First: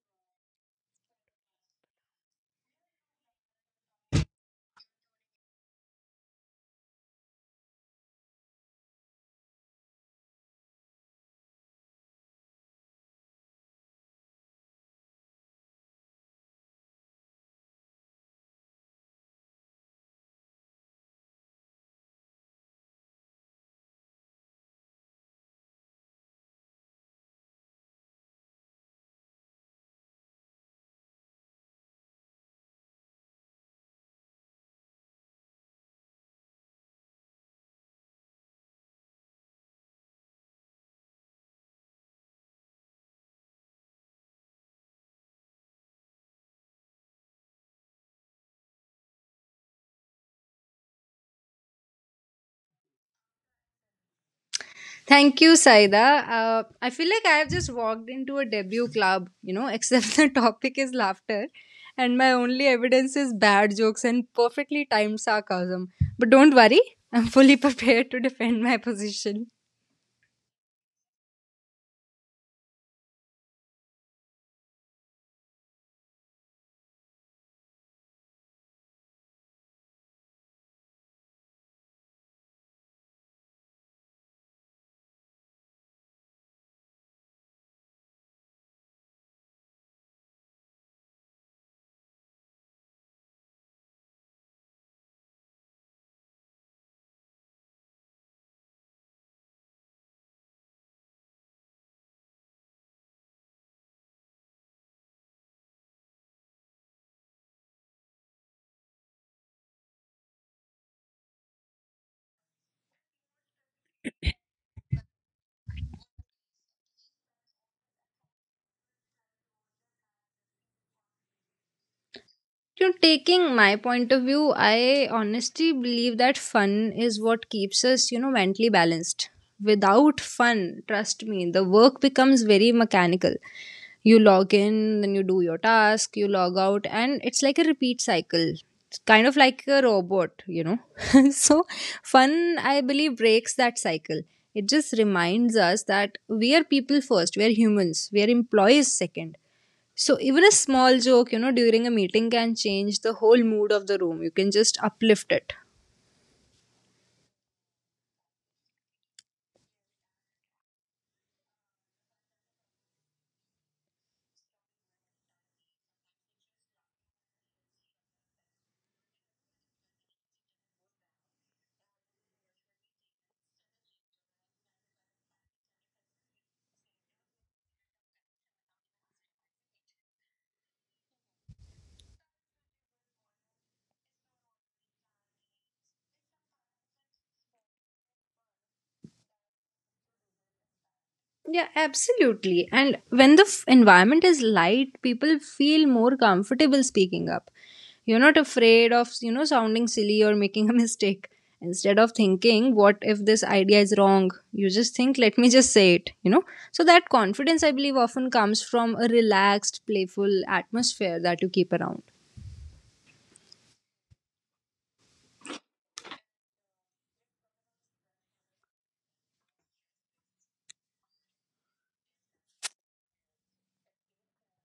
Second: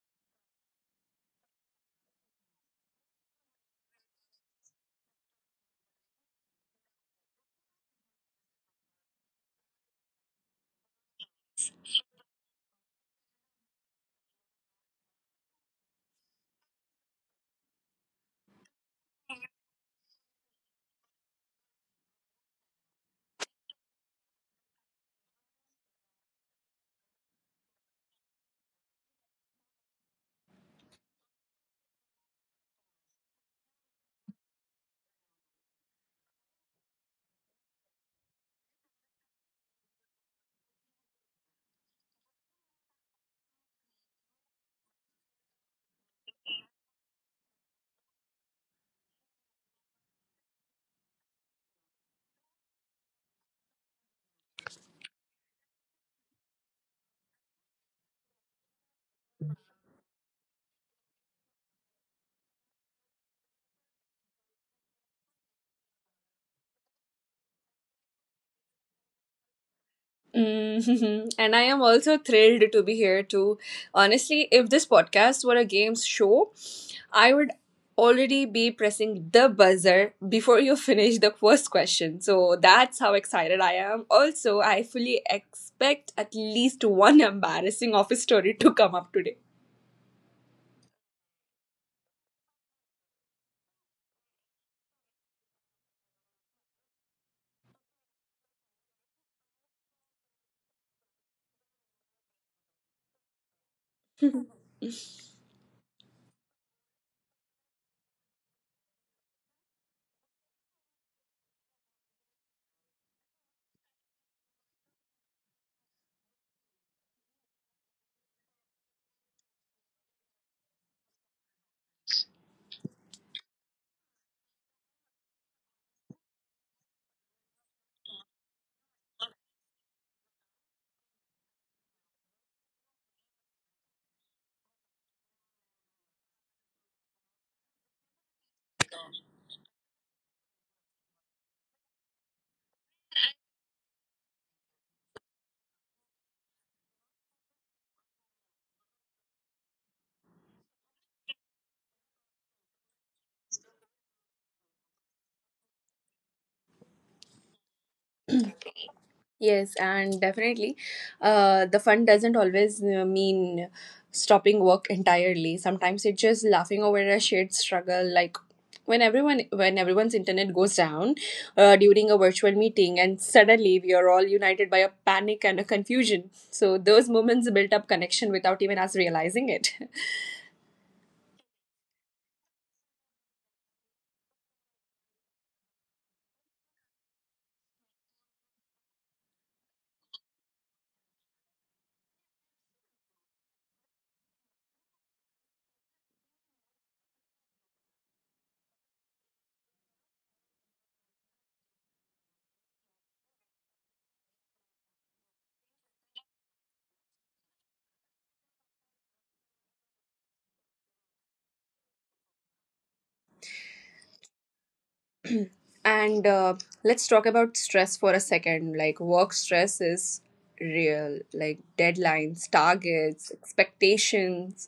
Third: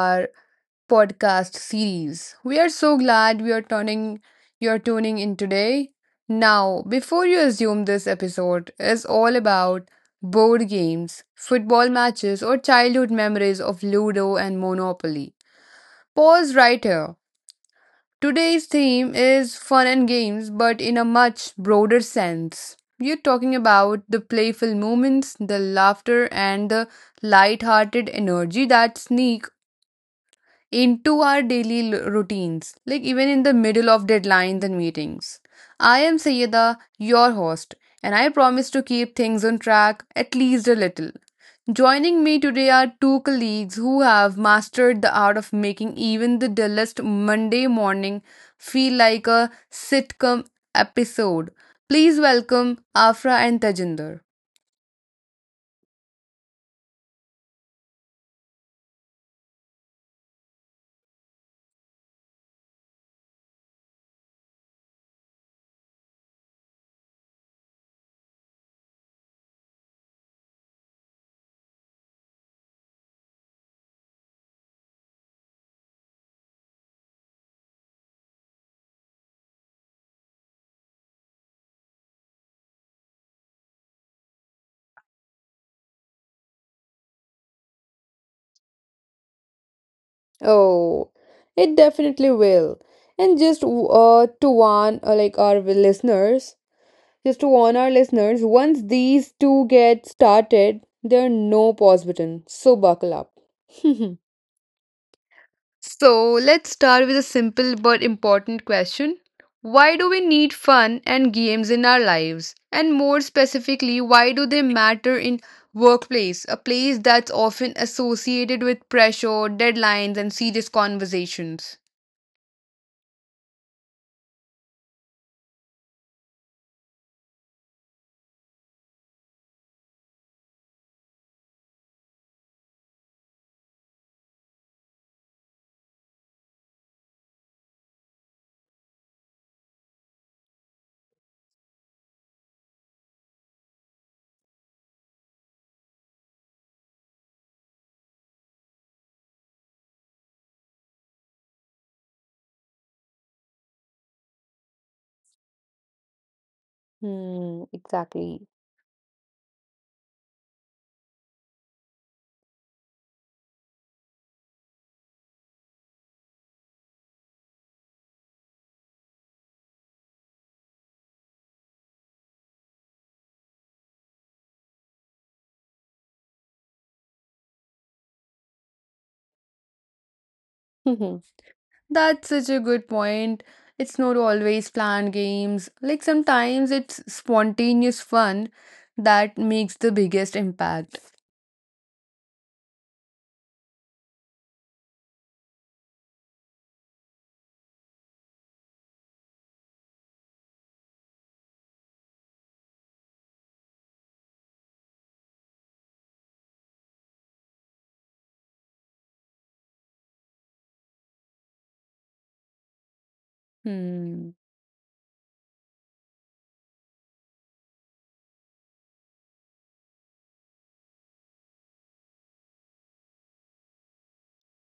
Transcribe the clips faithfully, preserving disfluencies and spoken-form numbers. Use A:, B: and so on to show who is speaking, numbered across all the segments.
A: our podcast series. We are so glad we are turning you're tuning in today. Now, before you assume this episode is all about board games, football matches, or childhood memories of Ludo and Monopoly, pause right here. Today's theme is fun and games, but in a much broader sense. We're talking about the playful moments, the laughter, and the light-hearted energy that sneak into our daily l- routines, like even in the middle of deadlines and meetings. I am Sayeda, your host, and I promise to keep things on track, at least a little. Joining me today are two colleagues who have mastered the art of making even the dullest Monday morning feel like a sitcom episode. Please welcome Afra and Tajinder.
B: Thank you, Saida. Uh, I feel like I have just walked into a debut club, you know, except the topic is laughter. And my only evidence is bad jokes and perfectly timed sarcasm. But don't worry, I'm fully prepared to defend my position.
C: Mhm. And I am also thrilled to be here too. Honestly, if this podcast were a games show, I would already be pressing the buzzer before you finish the first question. So that's how excited I am. Also, I fully expect at least one embarrassing office story to come up today.
A: Oh, it definitely will. And just uh, to warn uh, like our listeners, Just to warn our listeners, once these two get started, there are no pause button. So buckle up. so let's start with a simple but important question. Why do we need fun and games in our lives? And more specifically, why do they matter in workplace, a place that's often associated with pressure, deadlines, and serious conversations?
B: You know, taking my point of view, I honestly believe that fun is what keeps us, you know, mentally balanced. Without fun, trust me, the work becomes very mechanical. You log in, then you do your task, you log out, and it's like a repeat cycle. It's kind of like a robot, you know. So, fun, I believe, breaks that cycle. It just reminds us that we are people first, we are humans, we are employees second, so even a small joke, you know, during a meeting can change the whole mood of the room. You can just uplift it.
A: Hmm, exactly.
C: Yes, and definitely, uh, the fun doesn't always uh, mean stopping work entirely. Sometimes it's just laughing over a shared struggle, like when everyone when everyone's internet goes down uh, during a virtual meeting, and suddenly we are all united by a panic and a confusion. So those moments built up connection without even us realizing it.
A: That's such a good point. It's not always planned games. Like sometimes it's spontaneous fun that makes the biggest impact.
B: Yeah, absolutely. And when the f- environment is light, people feel more comfortable speaking up. You're not afraid of, you know, sounding silly or making a mistake. Instead of thinking, what if this idea is wrong? You just think, let me just say it, you know? So that confidence, I believe, often comes from a relaxed, playful atmosphere that you keep around.
A: Hmm.
C: and uh, let's talk about stress for a second. Like work stress is real, like deadlines, targets, expectations.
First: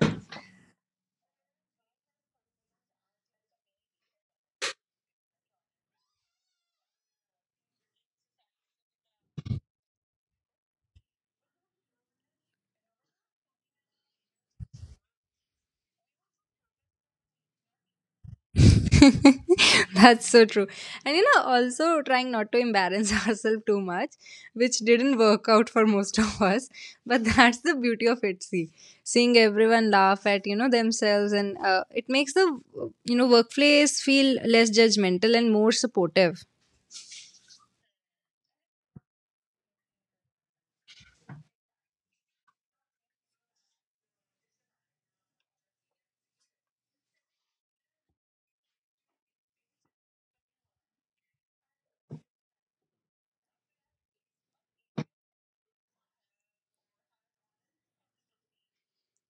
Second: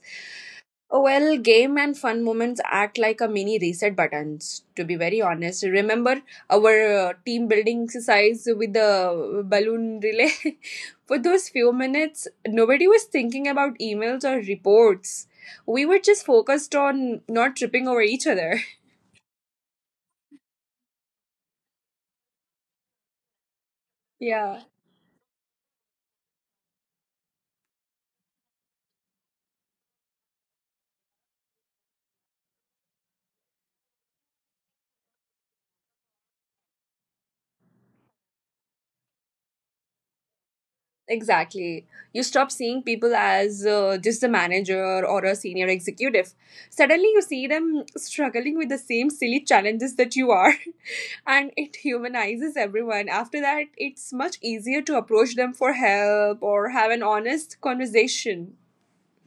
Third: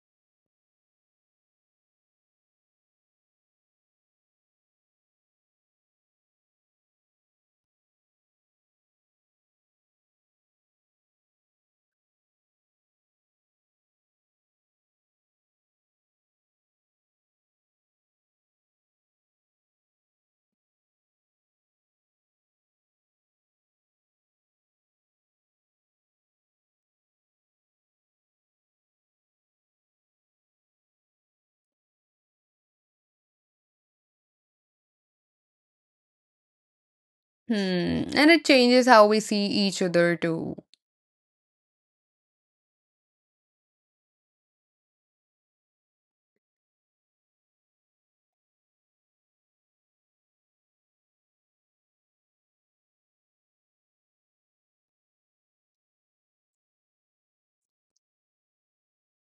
C: Oh, well, game and fun moments act like a mini reset buttons, to be very honest. Remember our uh, team building exercise with the balloon relay? For those few minutes, nobody was thinking about emails or reports. We were just focused on not tripping over each other.
B: That's so true. And you know, also trying not to embarrass ourselves too much,
C: Yeah,
B: which didn't work out for most of us. But that's the beauty of it. See, seeing everyone laugh at, you know, themselves, and uh, it makes the, you know, workplace feel less judgmental and more supportive.
A: Hmm. And it changes how we see each other too.
C: exactly. You stop seeing people as uh, just a manager or a senior executive. Suddenly, you see them struggling with the same silly challenges that you are. And it humanizes everyone. After that, it's much easier to approach them for help or have an honest conversation.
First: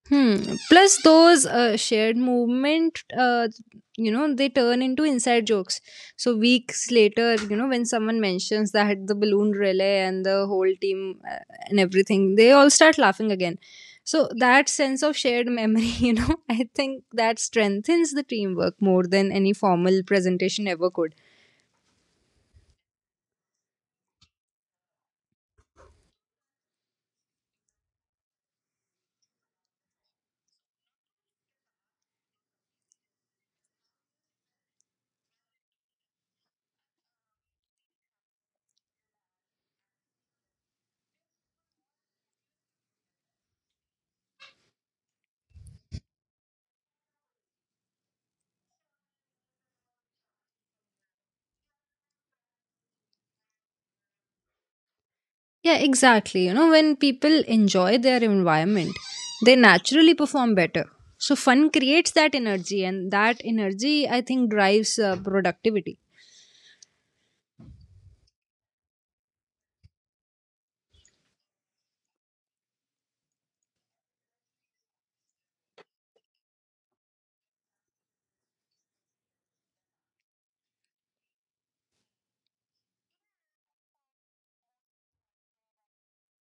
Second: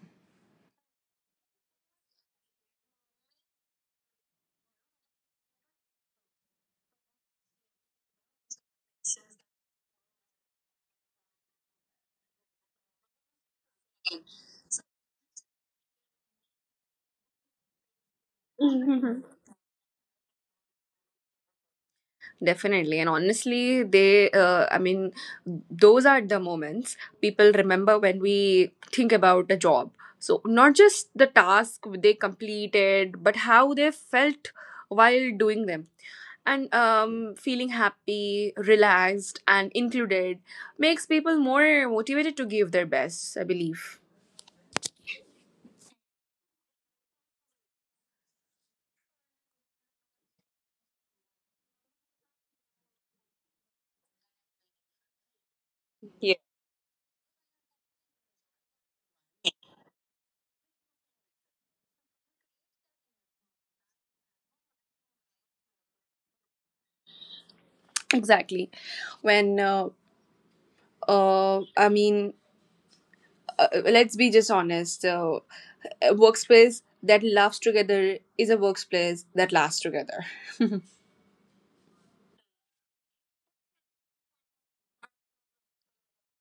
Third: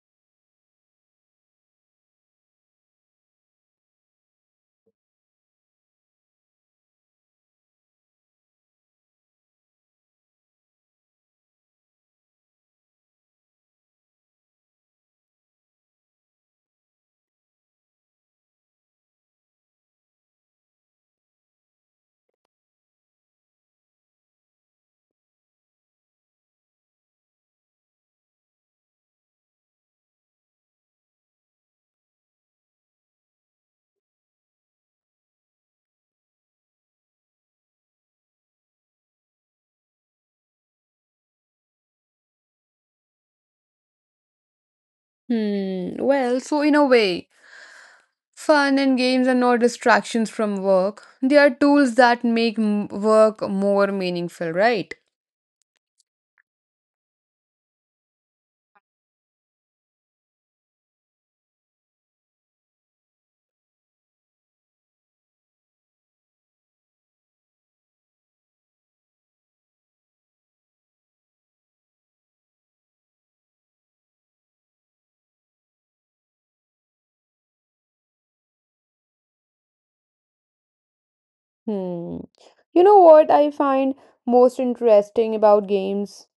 B: Hmm. Plus, those uh, shared movement, uh, you know, they turn into inside jokes. So weeks later, you know, when someone mentions that the balloon relay and the whole team uh, and everything, they all start laughing again. So that sense of shared memory, you know, I think that strengthens the teamwork more than any formal presentation ever could.
C: Definitely. And honestly, they, uh, I mean, those are the moments people remember when we think about a job. So, not just the task they completed, but how they felt while doing them. And um, feeling happy, relaxed, and included makes people more motivated to give their best, I believe.
A: Hmm. Well, so in a way, fun and games are not distractions from work. They are tools that make m- work more meaningful, right?
B: Yeah,
C: Yeah.
B: exactly. You know, when people enjoy their environment, they naturally perform better. So, fun creates that energy, and that energy, I think, drives uh, productivity.
C: Exactly. When, uh, uh, I mean, uh, let's be just honest. So, a workspace that loves together is a workplace that lasts together.
A: Hmm. You know what I find most interesting about games?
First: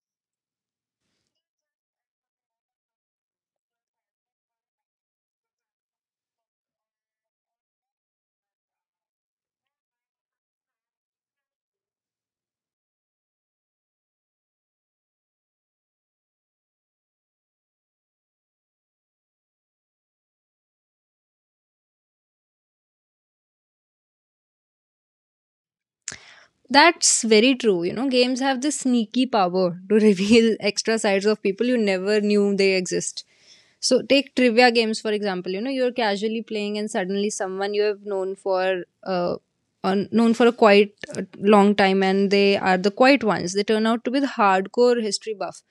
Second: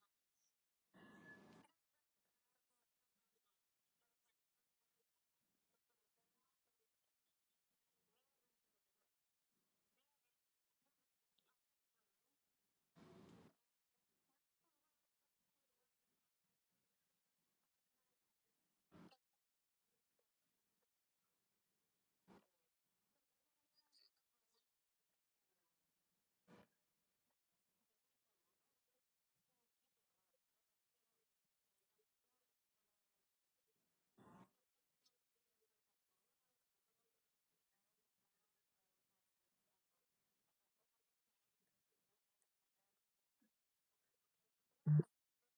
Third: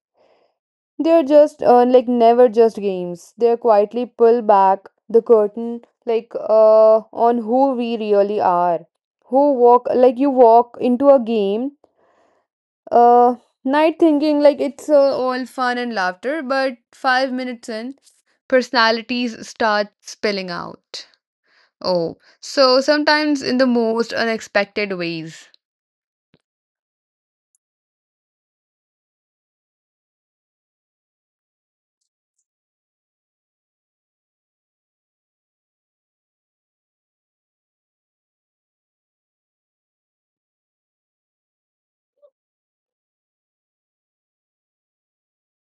A: They're just uh, like never just games. They're quietly pull back the curtain, like uh on who we really are. Who walk like You walk into a game uh night, thinking like it's uh, all fun and laughter, but five minutes in, personalities start spilling out. Oh, so sometimes in the most unexpected ways.
B: That's very true. You know, games have this sneaky power to reveal extra sides of people you never knew they exist. So, take trivia games, for example. You know, you're casually playing, and suddenly someone you have known for uh, on, known for a quite uh, long time, and they are the quiet ones. They turn out to be the hardcore history buff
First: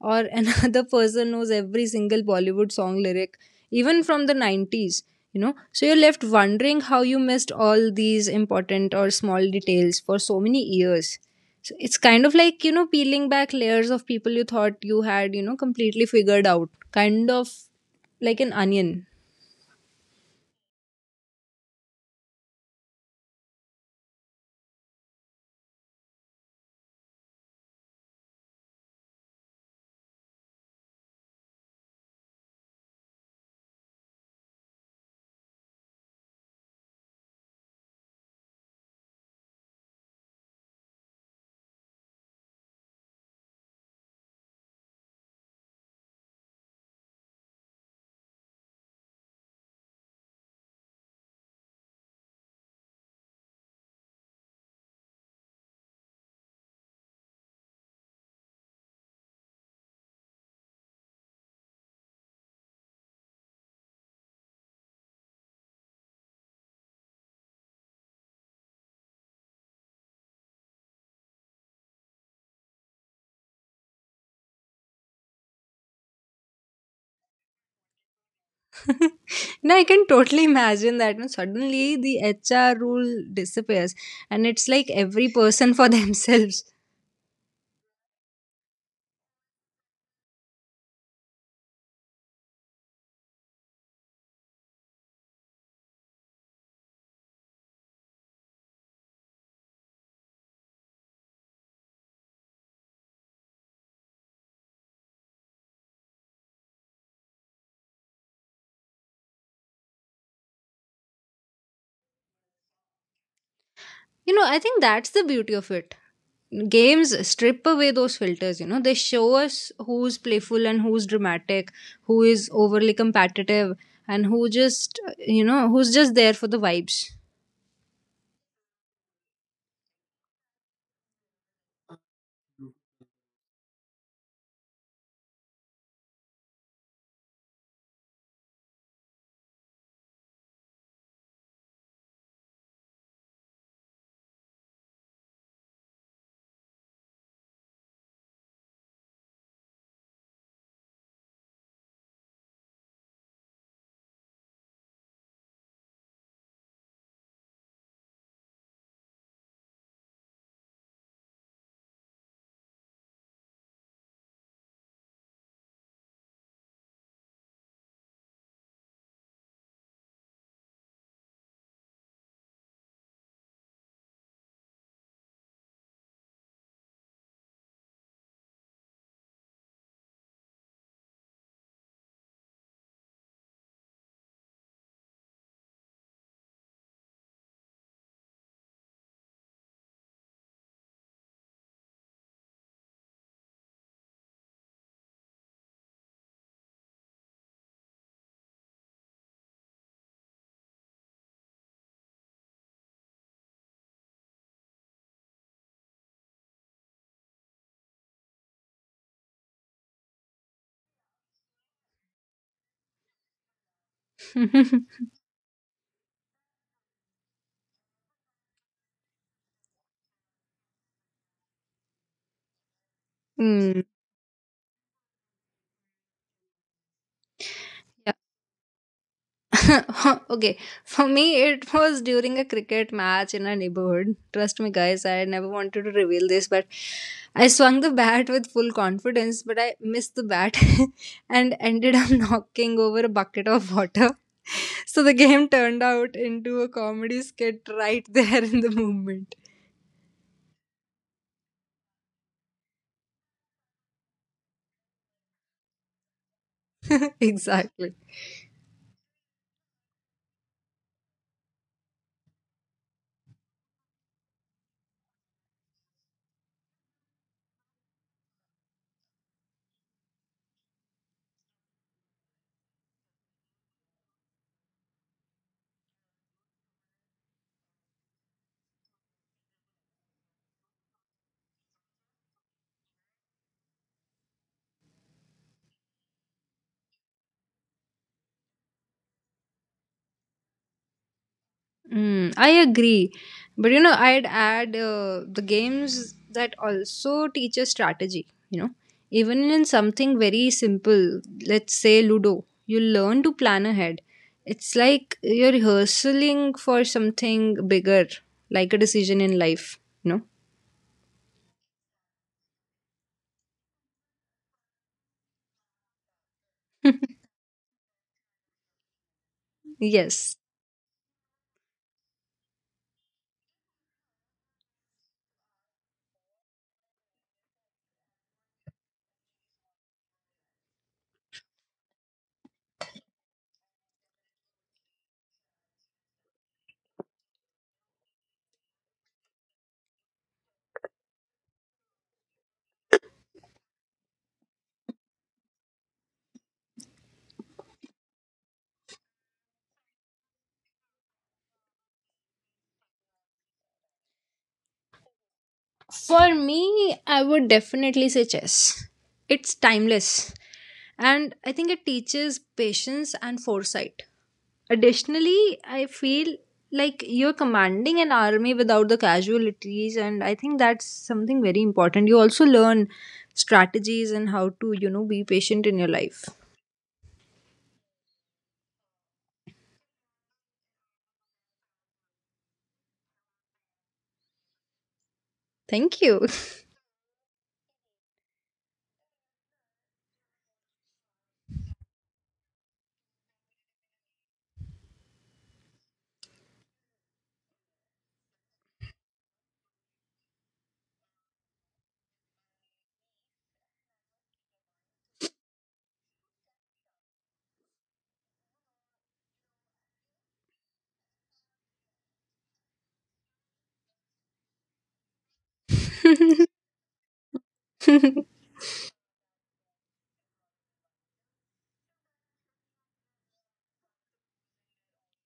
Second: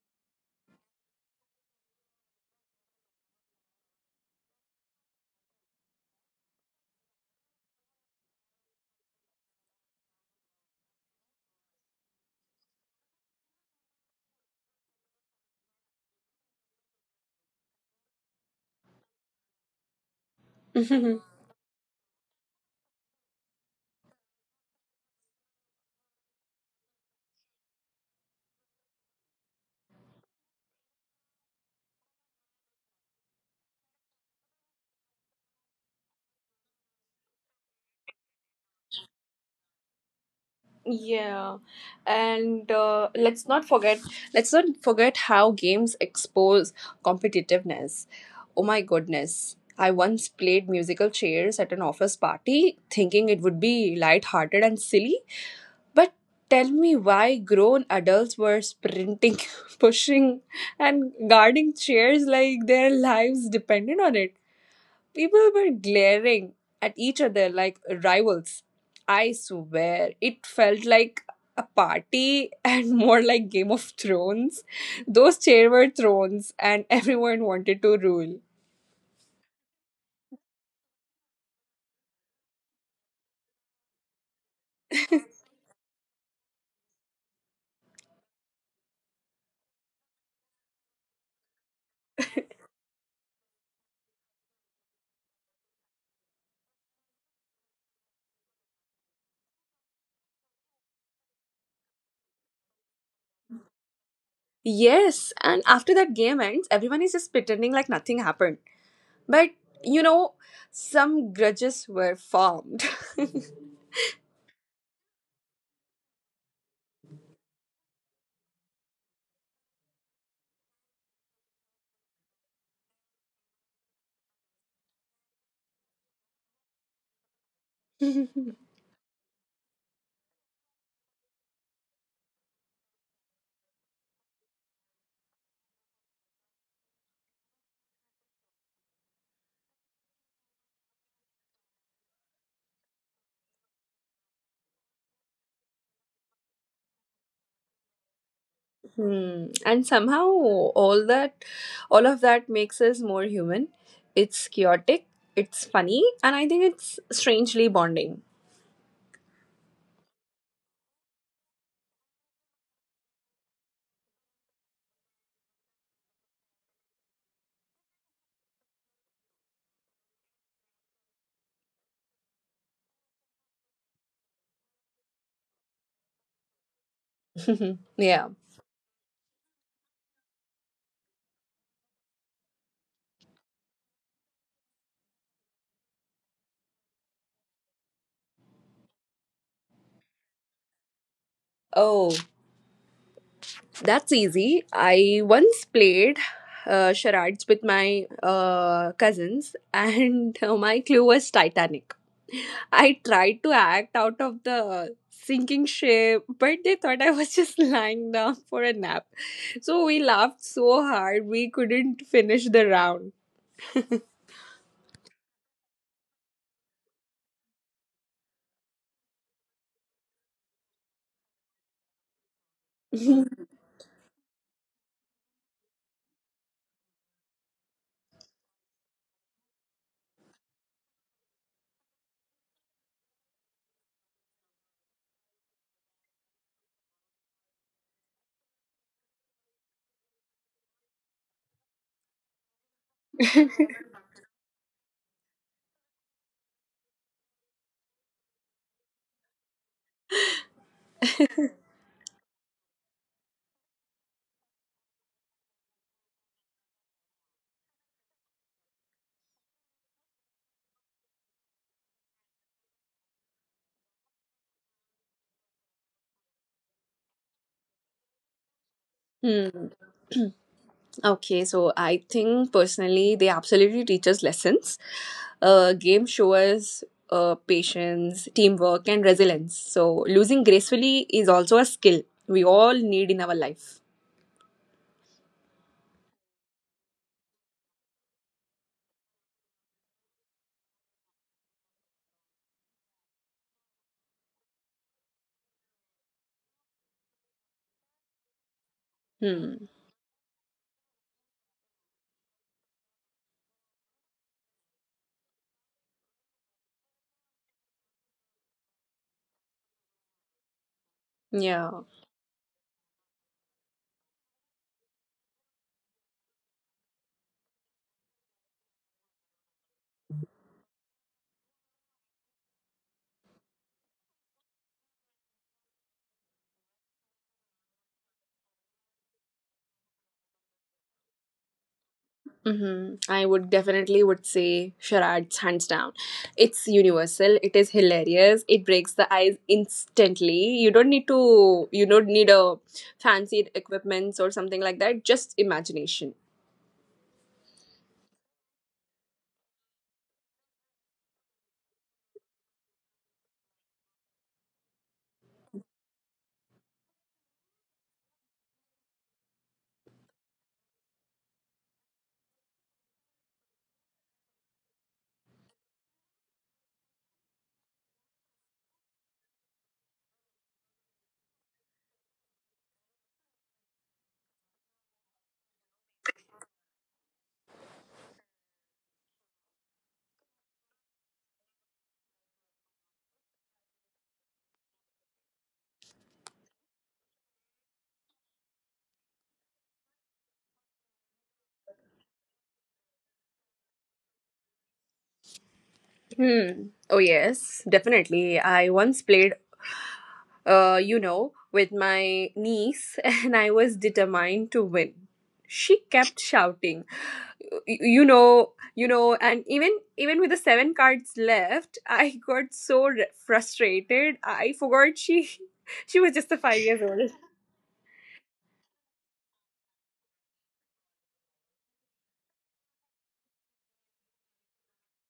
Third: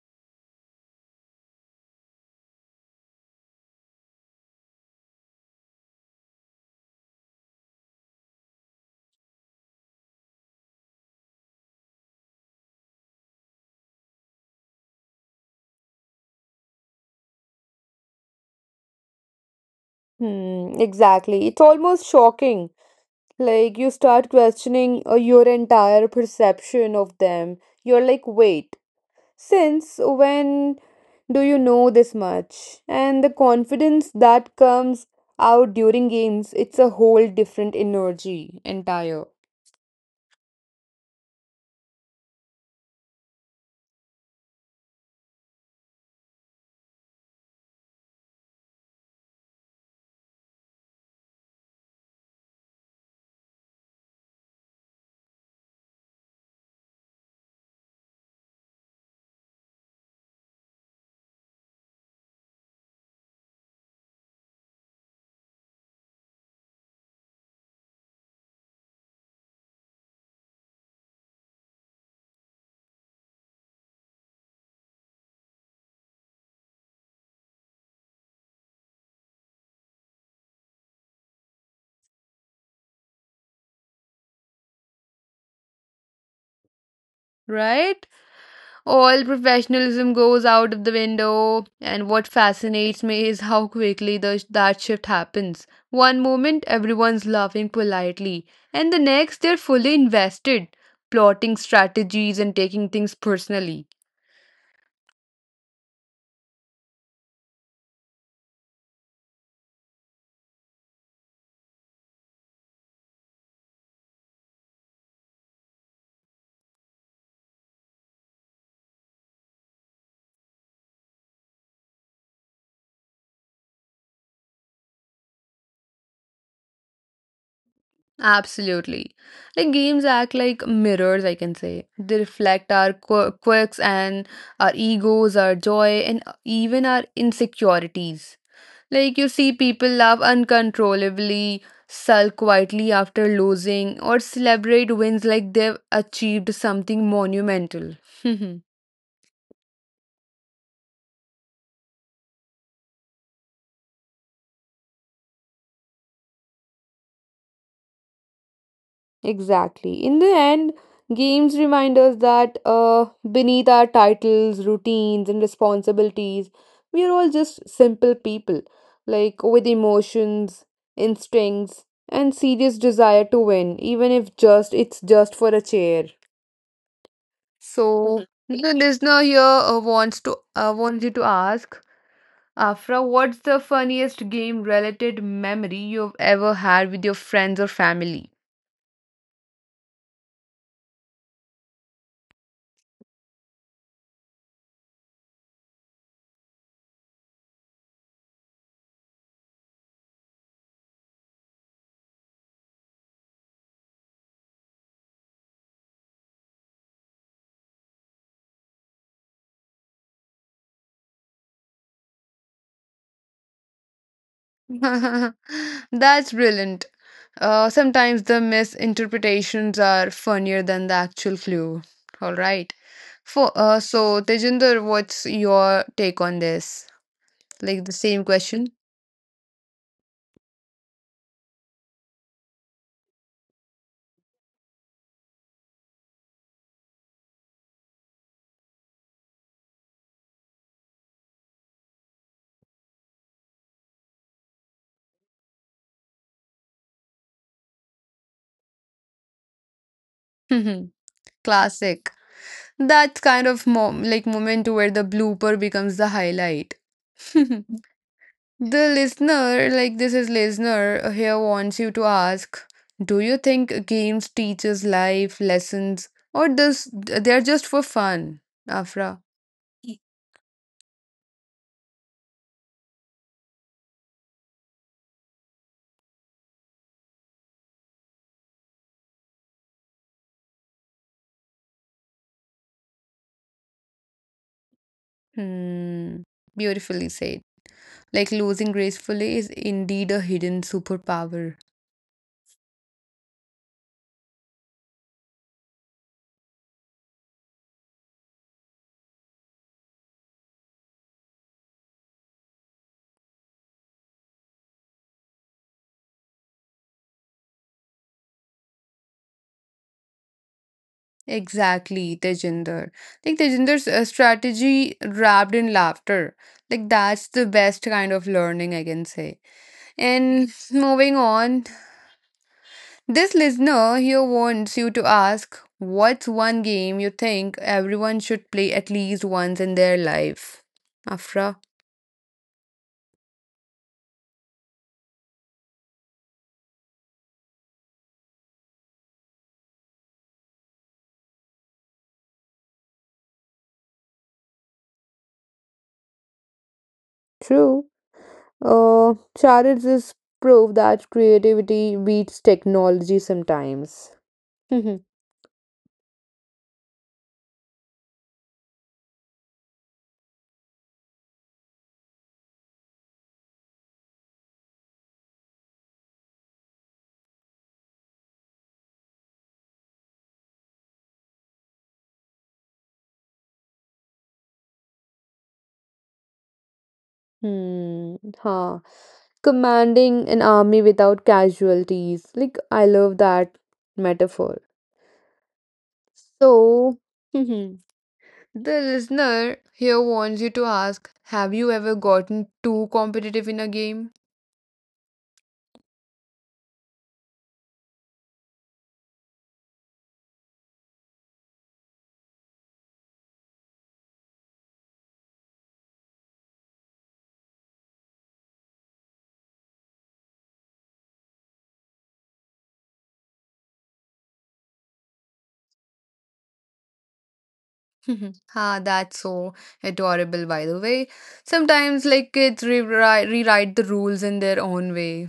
B: or another person knows every single Bollywood song lyric, even from the nineties, you know. So you're left wondering how you missed all these important or small details for so many years. So it's kind of like, you know, peeling back layers of people you thought you had, you know, completely figured out. Kind of like an onion.
A: Hmm, exactly. It's almost shocking. Like, you start questioning uh, your entire perception of them. You're like, wait, since when do you know this much? And the confidence that comes out during games, it's a whole different energy entire,
C: Yeah, and uh, let's not forget let's not forget how games expose competitiveness. Oh my goodness. I once played musical chairs at an office party thinking it would be light-hearted and silly, but tell me why grown adults were sprinting, pushing and guarding chairs like their lives depended on it. People were glaring at each other like rivals. I swear, it felt like a party and more like Game of Thrones. Those chairs were thrones, and everyone wanted to rule.
B: Now I can totally imagine that, you know, suddenly the H R rule disappears and it's like every person for themselves.
A: right? All professionalism goes out of the window, and what fascinates me is how quickly the, that shift happens. One moment, everyone's laughing politely, and the next, they're fully invested, plotting strategies and taking things personally.
C: Yes, and after that game ends, everyone is just pretending like nothing happened. But you know, some grudges were formed.
B: You know, I think that's the beauty of it. Games strip away those filters, you know, they show us who's playful and who's dramatic, who is overly competitive, and who just, you know, who's just there for the vibes.
A: Absolutely. Like, games act like mirrors, I can say. They reflect our qu- quirks and our egos, our joy, and even our insecurities. Like you see people laugh uncontrollably, sulk quietly after losing, or celebrate wins like they've achieved something monumental.
C: Hmm. And somehow all that all of that makes us more human. It's chaotic, it's funny, and I think it's strangely bonding.
A: Exactly. In the end, games remind us that uh, beneath our titles, routines, and responsibilities, we are all just simple people, like with emotions, instincts, and serious desire to win, even if just it's just for a chair. So the
C: Yeah.
A: listener here uh, wants to uh, wants you to ask Afra, what's the funniest game related memory you've ever had with your friends or family?
C: Oh, that's easy. I once played uh, charades with my uh, cousins, and my clue was Titanic. I tried to act out of the sinking ship, but they thought I was just lying down for a nap. So we laughed so hard we couldn't finish the round.
A: That's brilliant. Uh, sometimes the misinterpretations are funnier than the actual clue. All right. For uh,
B: Hmm.
A: so Tejinder, what's your take on this? Like the same question?
B: Okay, for me, it was during a cricket match in our neighborhood. Trust me, guys, I never wanted to reveal this, but I swung the bat with full confidence, but I missed the bat and ended up knocking over a bucket of water. So the game turned out into a comedy skit right there in the moment.
A: Classic. That's kind of mom like moment where the blooper becomes the highlight.
B: Exactly.
A: The listener, like this is listener uh, here wants you to ask, do you think games teaches life lessons or does they're just for fun, Afra?
C: Hmm. Okay, so I think personally they absolutely teach us lessons. Uh, game shows uh, patience, teamwork, and resilience. So losing gracefully is also a skill we all need in our life.
A: Hmm, beautifully said. Like losing gracefully is indeed a hidden superpower.
B: Mm, I agree. But you know, I'd add uh, the games that also teach us strategy, you know. Even in
C: Hmm.
B: something very simple, let's say Ludo, you learn to plan ahead. It's like you're rehearsing for something bigger, like a decision in life, you know.
C: Yeah.
A: Exactly, Tejinder. Like Tejinder's uh, strategy wrapped in laughter. Like that's the best kind of learning I can say.
B: Yes.
A: And moving on, this listener here wants you to ask, what's one game you think everyone should play at least once in their life? Afra.
C: Mm-hmm. I would definitely would say charades hands down. It's universal. It is hilarious. It breaks the ice instantly. You don't need to. You don't need a fancied equipments or something like that. Just imagination.
A: True. Uh, Charles is proof that creativity beats technology sometimes. hmm.
B: For me, I would definitely say chess. It's timeless, and I think it teaches patience and foresight. Additionally, I feel like you're commanding an army without the casualties, and I think that's something very important. You also learn strategies and how to, you know, be patient in your life.
A: Huh. Commanding an army without casualties. Like, I love that metaphor.
B: Thank
A: So, the listener here wants you to ask, have you ever gotten too competitive in a game?
C: Hmm. Oh, yes, definitely. I once played, uh, you know, with my niece, and I was determined to win. She kept shouting, y- you know, you know, and even even with the seven cards left, I got so r- frustrated. I forgot she she was
B: you.
C: just a five years old.
A: Ah, that's so adorable, by the way. Sometimes, like, kids rewrite, rewrite the rules in their own way.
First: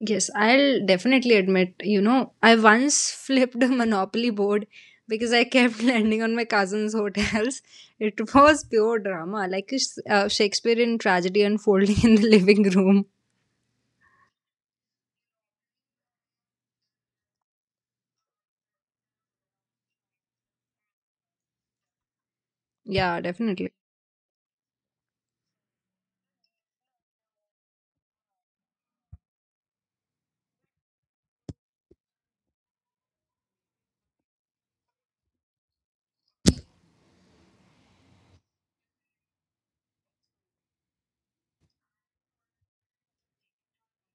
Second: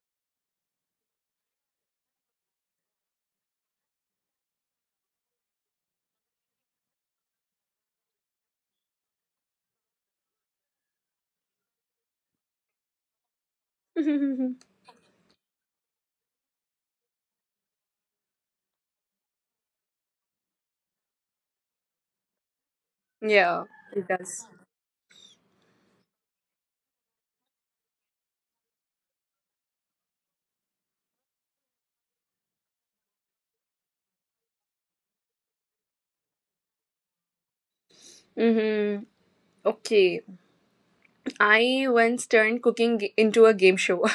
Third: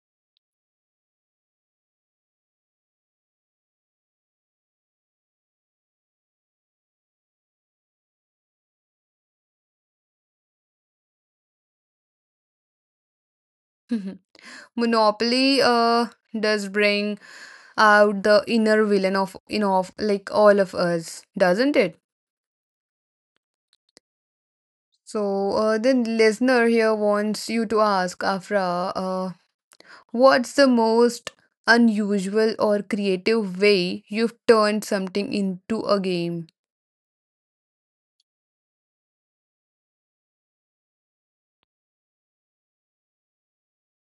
B: Yes, I'll definitely admit, you know, I once flipped a Monopoly board because I kept landing on my cousin's hotels. It was pure drama, like a s- uh, Shakespearean tragedy unfolding in the living room.
A: Monopoly uh, does bring out the inner villain of, you know, of like all of us, doesn't it?
B: Yeah,
C: Yeah,
B: definitely.
C: it does.
A: So, uh, the listener here wants you to ask Afra, uh, what's the most unusual or creative way you've turned something into a game?
C: Mm-hmm. Okay. I once turned cooking g- into a game show.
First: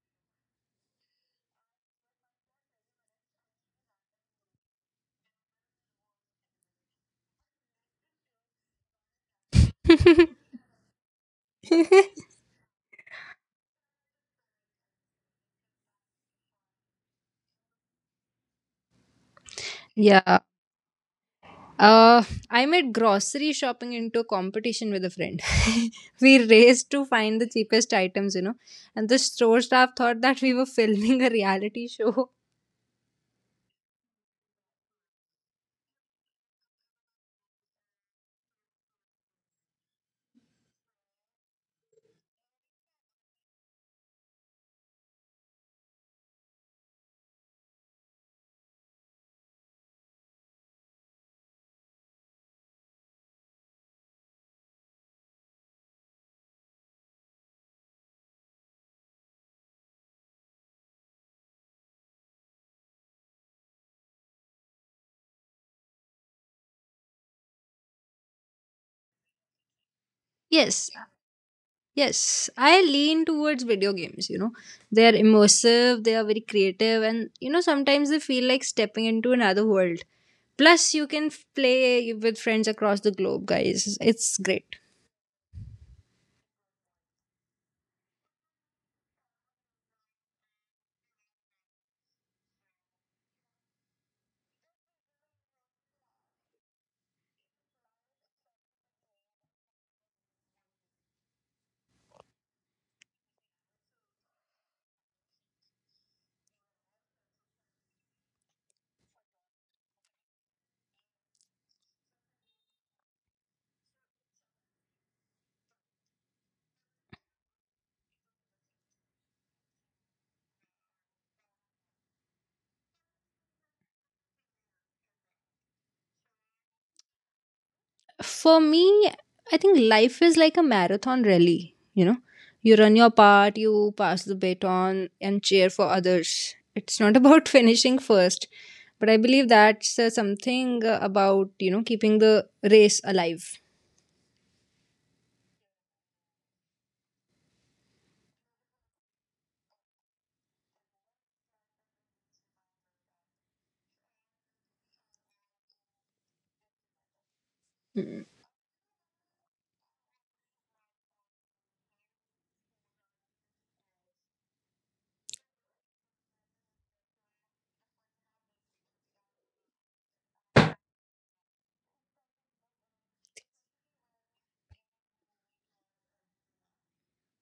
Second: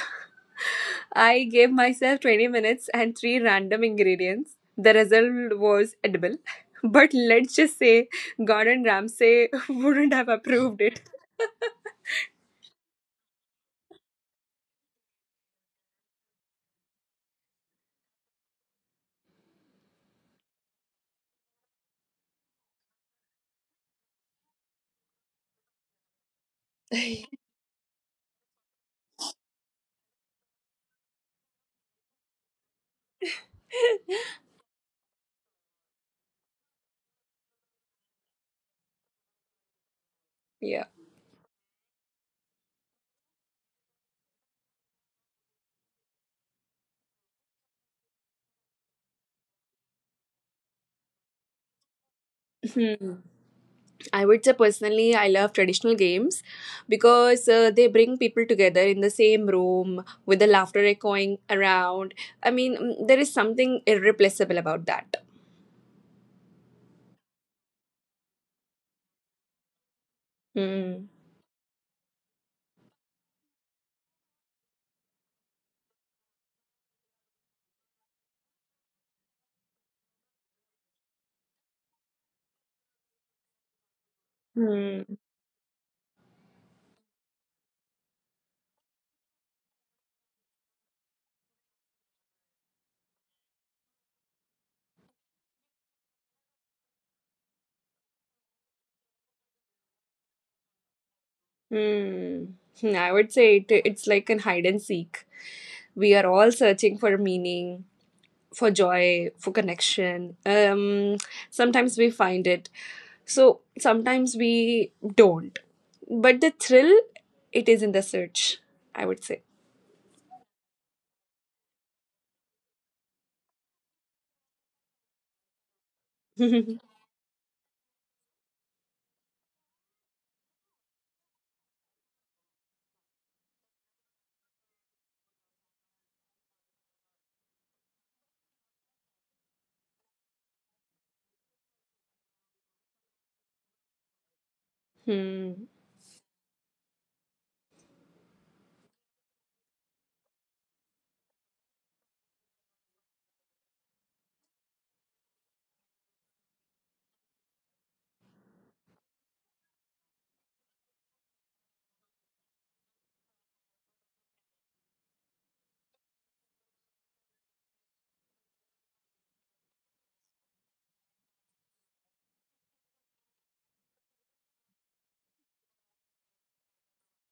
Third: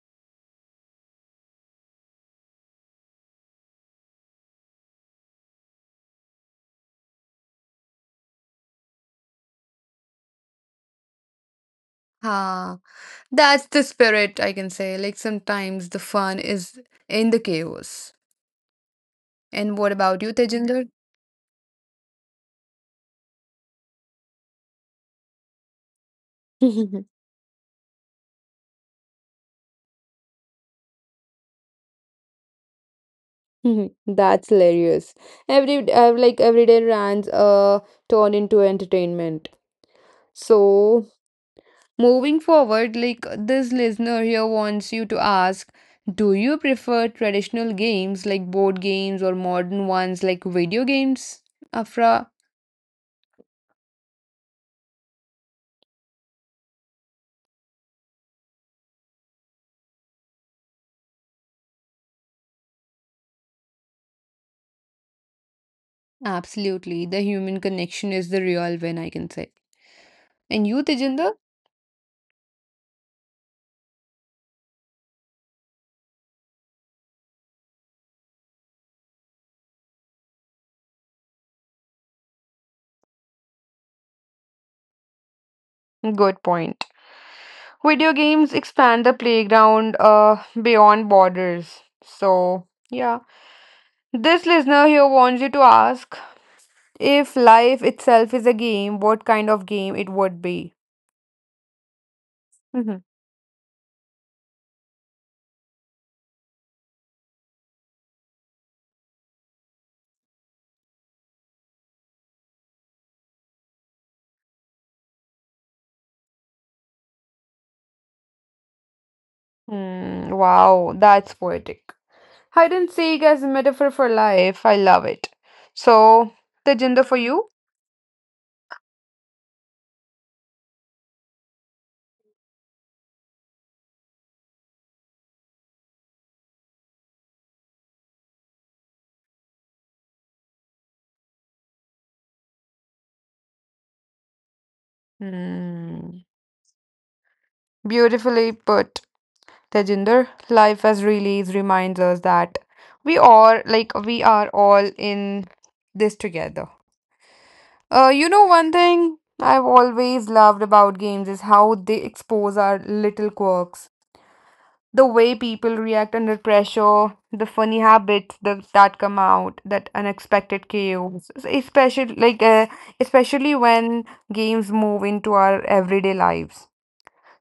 C: I gave myself twenty minutes and three random ingredients. The result was edible. But let's just say Gordon Ramsay wouldn't have approved it.
A: Ah, that's the spirit, I can say. Like sometimes the fun is in the chaos. And what about you,
B: Yeah.
A: Tejinder?
B: Uh, I made grocery shopping into a competition with a friend. We raced to find the cheapest items, you know, and the store staff thought that we were filming a reality show.
A: That's hilarious. Every uh, like everyday rants uh turn into entertainment.
C: Yeah.
A: So moving forward, like this listener here wants you to ask, do you prefer traditional games like board games or modern ones like video games? Afra,
C: Hmm. I would say personally, I love traditional games because uh, they bring people together in the same room with the laughter echoing around. I mean, mm, there is something irreplaceable about that.
A: absolutely. The human connection is the real win, I can say. And you,
B: Yes.
C: Hmm.
A: Tejinder?
B: Yes, I lean towards video games, you know. They are immersive, they are very creative, and you know, sometimes they feel like stepping into another world. Plus, you can f- play with friends across the globe, guys. It's great.
C: Hmm.
A: Good point. Video games expand the playground uh, beyond borders. So, yeah. This listener here wants you to ask, if life itself is a game, what kind of game it would be?
C: Hmm. Hmm,
A: Mhm.
C: I would say it, it's like an hide and seek. We are all searching for meaning, for joy, for connection. Um, sometimes we find it, so sometimes we don't. But the thrill, it is in the search, I would say.
A: Hmm, wow, that's poetic. Hide and seek as a metaphor for life. I love it. So, Tejinder, for you?
B: For me, I think life is like a marathon rally, you know. You run your part, you pass the baton, and cheer for others. It's not about finishing first, but I believe that's uh, something uh, about, you know, keeping the race alive.
C: Hmm.
A: Hmm, beautifully put, Tejinder. Life as release reminds us that we are like we are all in this together. Uh,
B: Mm.
A: you know, one thing I've always loved about games is how they expose our little quirks, the way people react under pressure, the funny habits that, that come out, that unexpected chaos, s- especially like uh, especially when games move into our everyday lives.